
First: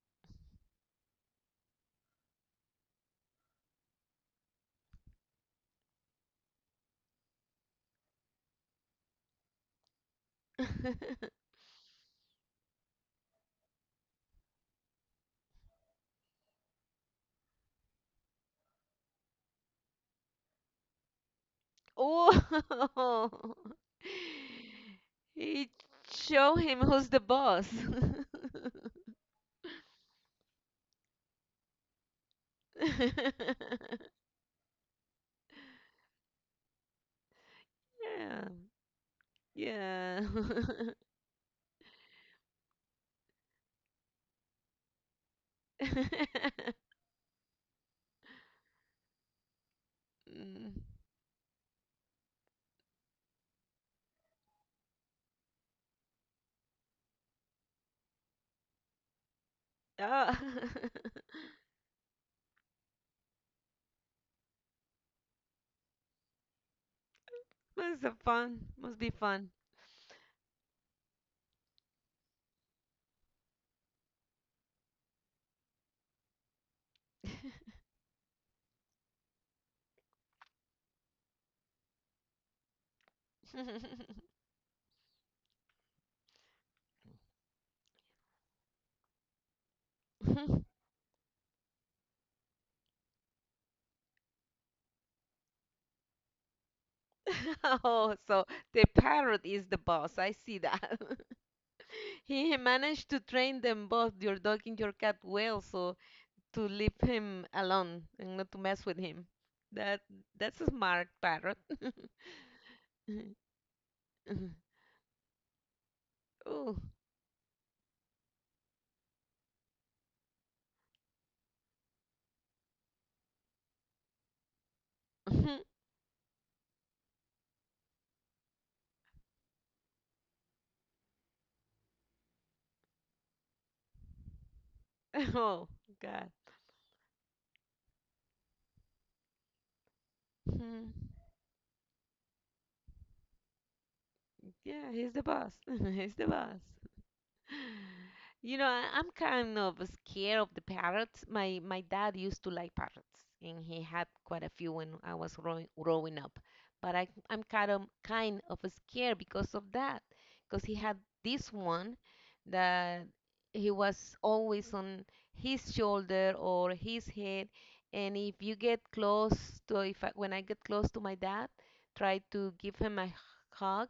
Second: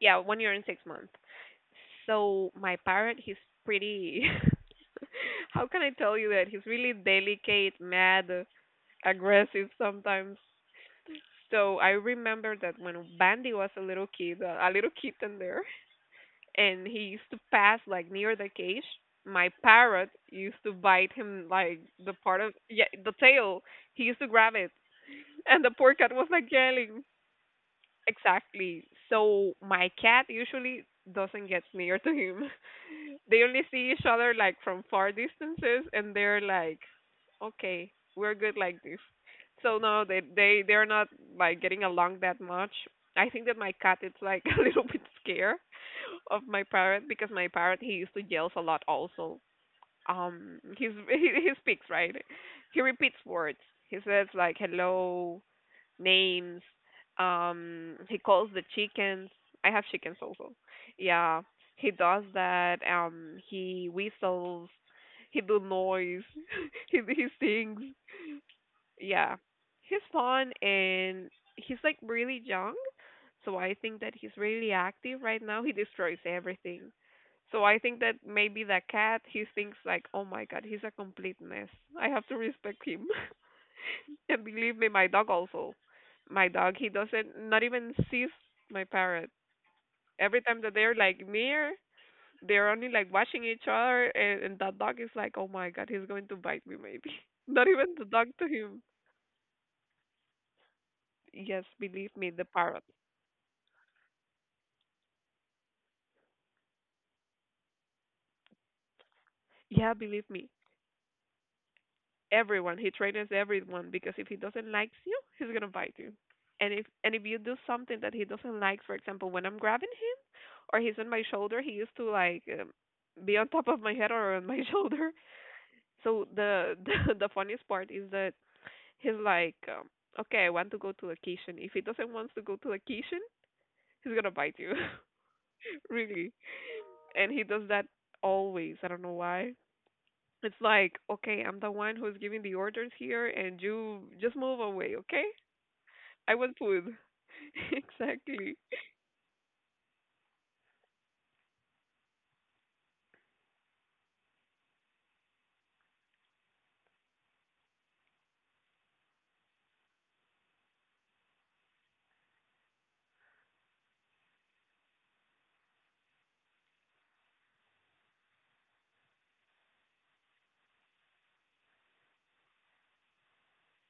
Speaker 1: Yeah, 1 year and 6 months. So my parrot, he's pretty. How can I tell you that? He's really delicate, mad, aggressive sometimes. So I remember that when Bandy was a little kid, a little kitten there, and he used to pass like near the cage. My parrot used to bite him like the
Speaker 2: Oh,
Speaker 1: part of yeah the tail. He used to grab it, and
Speaker 2: it
Speaker 1: the poor cat was like
Speaker 2: show him
Speaker 1: yelling.
Speaker 2: who's the boss.
Speaker 1: Exactly. So my cat usually doesn't get near to him. They only see each other like from far distances and they're like, okay, we're
Speaker 2: Yeah,
Speaker 1: good like this. So no,
Speaker 2: yeah.
Speaker 1: they're not like getting along that much. I think that my cat is like a little bit scared of my parrot because my parrot he used to yells a lot also.
Speaker 2: Mm.
Speaker 1: He's he speaks right, he repeats words, he says like hello, names. He calls the chickens. I have chickens
Speaker 2: Ah,
Speaker 1: also. Yeah, he does that. He whistles. He do noise. He sings.
Speaker 2: must have fun. Must be
Speaker 1: Yeah,
Speaker 2: fun.
Speaker 1: he's fun and he's like really young. So I think that he's really active right now. He destroys everything. So I think that maybe the cat he thinks like, oh my god, he's a complete mess. I have to respect him. And believe me, my dog also. My dog, he doesn't not even sees my parrot. Every time that they're like near, they're only like watching each other, and that dog is like, oh my god, he's going to bite me maybe. Not even the
Speaker 2: Oh,
Speaker 1: dog
Speaker 2: so
Speaker 1: to him.
Speaker 2: the parrot is the boss. I see that.
Speaker 1: Yes, believe me, the
Speaker 2: He
Speaker 1: parrot.
Speaker 2: managed to train them both, your dog and your cat, well, so to leave him alone and not to mess with him.
Speaker 1: Yeah,
Speaker 2: That
Speaker 1: believe me.
Speaker 2: that's a smart parrot.
Speaker 1: Everyone, he trains everyone because if he doesn't likes you, he's gonna bite you. And
Speaker 2: Oh,
Speaker 1: if and if you do something that he doesn't like, for example, when I'm grabbing him or he's on my shoulder, he used to like be on top of my head or on my shoulder. So the the funniest part is that he's like, okay, I want to go to vacation. If he doesn't want to go to vacation, he's gonna bite you,
Speaker 2: oh God.
Speaker 1: really. And he does that always. I don't know why. It's like, okay, I'm the one who's giving the orders here, and you just move
Speaker 2: Yeah,
Speaker 1: away,
Speaker 2: he's the
Speaker 1: okay?
Speaker 2: boss. He's the
Speaker 1: I
Speaker 2: boss.
Speaker 1: want food. Exactly.
Speaker 2: You know, I'm kind of scared of the parrots. My dad used to like parrots, and he had quite a few when I was growing up. But I'm kind of scared because of that, because he had this one that he was always on his shoulder or his head, and if you get close if I, when I get close to my dad, try to give him a hug,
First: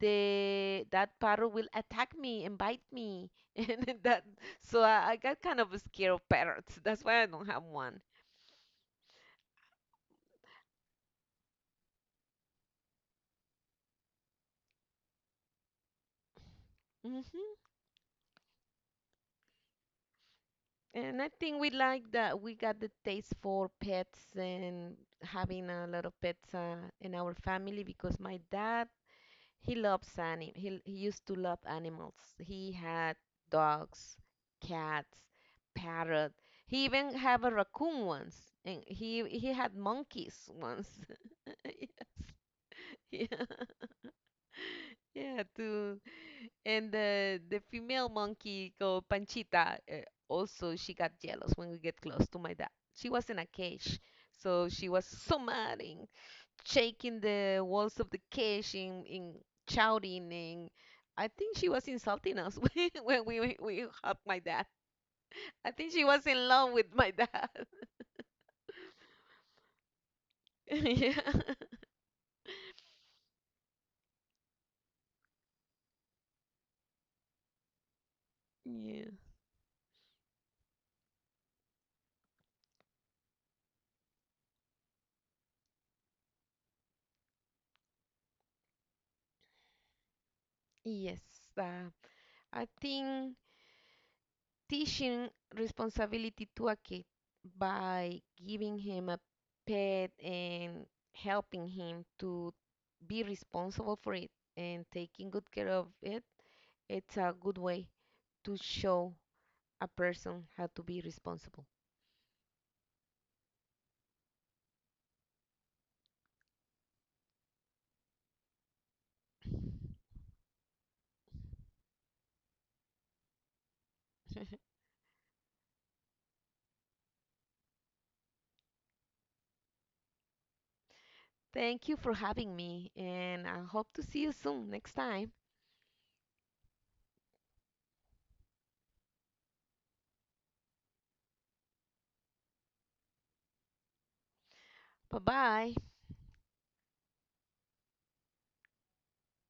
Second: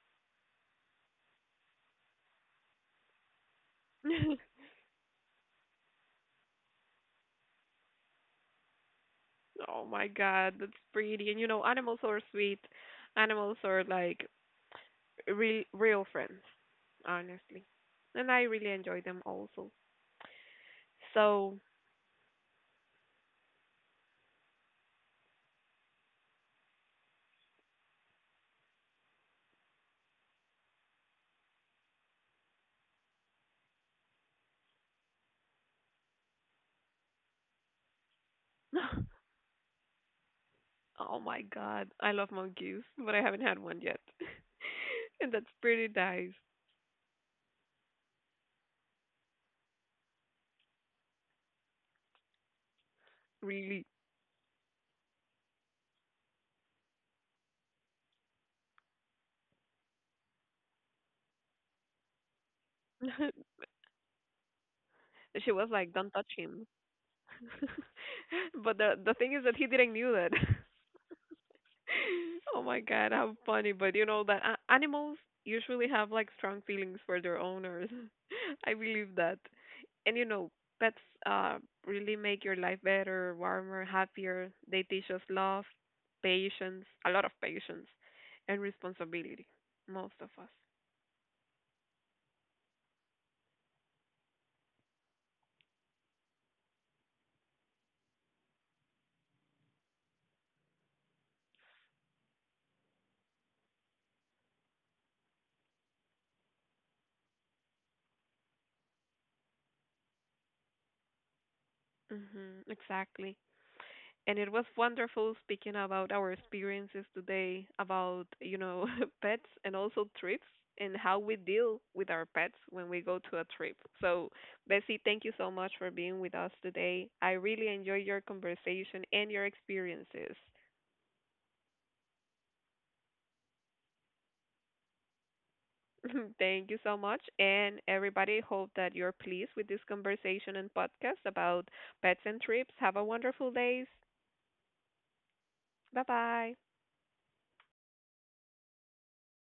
Speaker 2: the that parrot will attack me and bite me and then that so I got kind of scared of parrots. That's why I don't have one.
Speaker 1: Oh my god, that's pretty. And you know, animals are sweet. Animals are like real friends, honestly.
Speaker 2: Hmm
Speaker 1: And I really enjoy them also.
Speaker 2: And I
Speaker 1: So,
Speaker 2: think we like that we got the taste for pets and having a lot of pets in our family because my dad he used to love animals. He had dogs, cats, parrot. He even had a raccoon once, and he had monkeys once.
Speaker 1: oh my god, I love mongoose, but I
Speaker 2: Yes.
Speaker 1: haven't had
Speaker 2: Yeah.
Speaker 1: one yet. And
Speaker 2: Yeah,
Speaker 1: that's pretty
Speaker 2: to
Speaker 1: nice,
Speaker 2: and the female monkey called Panchita also she got jealous when we get close to my dad. She was in a
Speaker 1: really.
Speaker 2: cage, so she was so mad and shaking the walls of the cage, and shouting, and I think she was insulting us when we hugged my dad.
Speaker 1: She was
Speaker 2: I think
Speaker 1: like,
Speaker 2: she
Speaker 1: "Don't
Speaker 2: was
Speaker 1: touch
Speaker 2: in
Speaker 1: him."
Speaker 2: love with my dad.
Speaker 1: But the thing is that he didn't knew that.
Speaker 2: yeah.
Speaker 1: Oh my god, how funny! But you know that animals usually have like strong feelings for their owners. I
Speaker 2: Yeah.
Speaker 1: believe that. And you know, pets uh really make your life better, warmer, happier. They teach us love, patience, a lot of patience, and responsibility, most of us.
Speaker 2: Yes. Uh, I think teaching responsibility to a kid by giving him a pet and helping him to be responsible for it and taking good care of it, it's a good way to show a person how to be responsible.
Speaker 1: Mhm, exactly. And it was wonderful speaking about our experiences today about pets and also trips, and how we deal with our pets when we go to a trip. So Bessie, thank you so much for being with us today. I really enjoyed your conversation and your experiences.
Speaker 2: Thank you for having me, and I hope to see you soon next time.
Speaker 1: Thank you so much. And everybody, hope that you're pleased with this conversation and podcast about pets and trips. Have a wonderful day.
Speaker 2: Bye bye.
Speaker 1: Bye bye.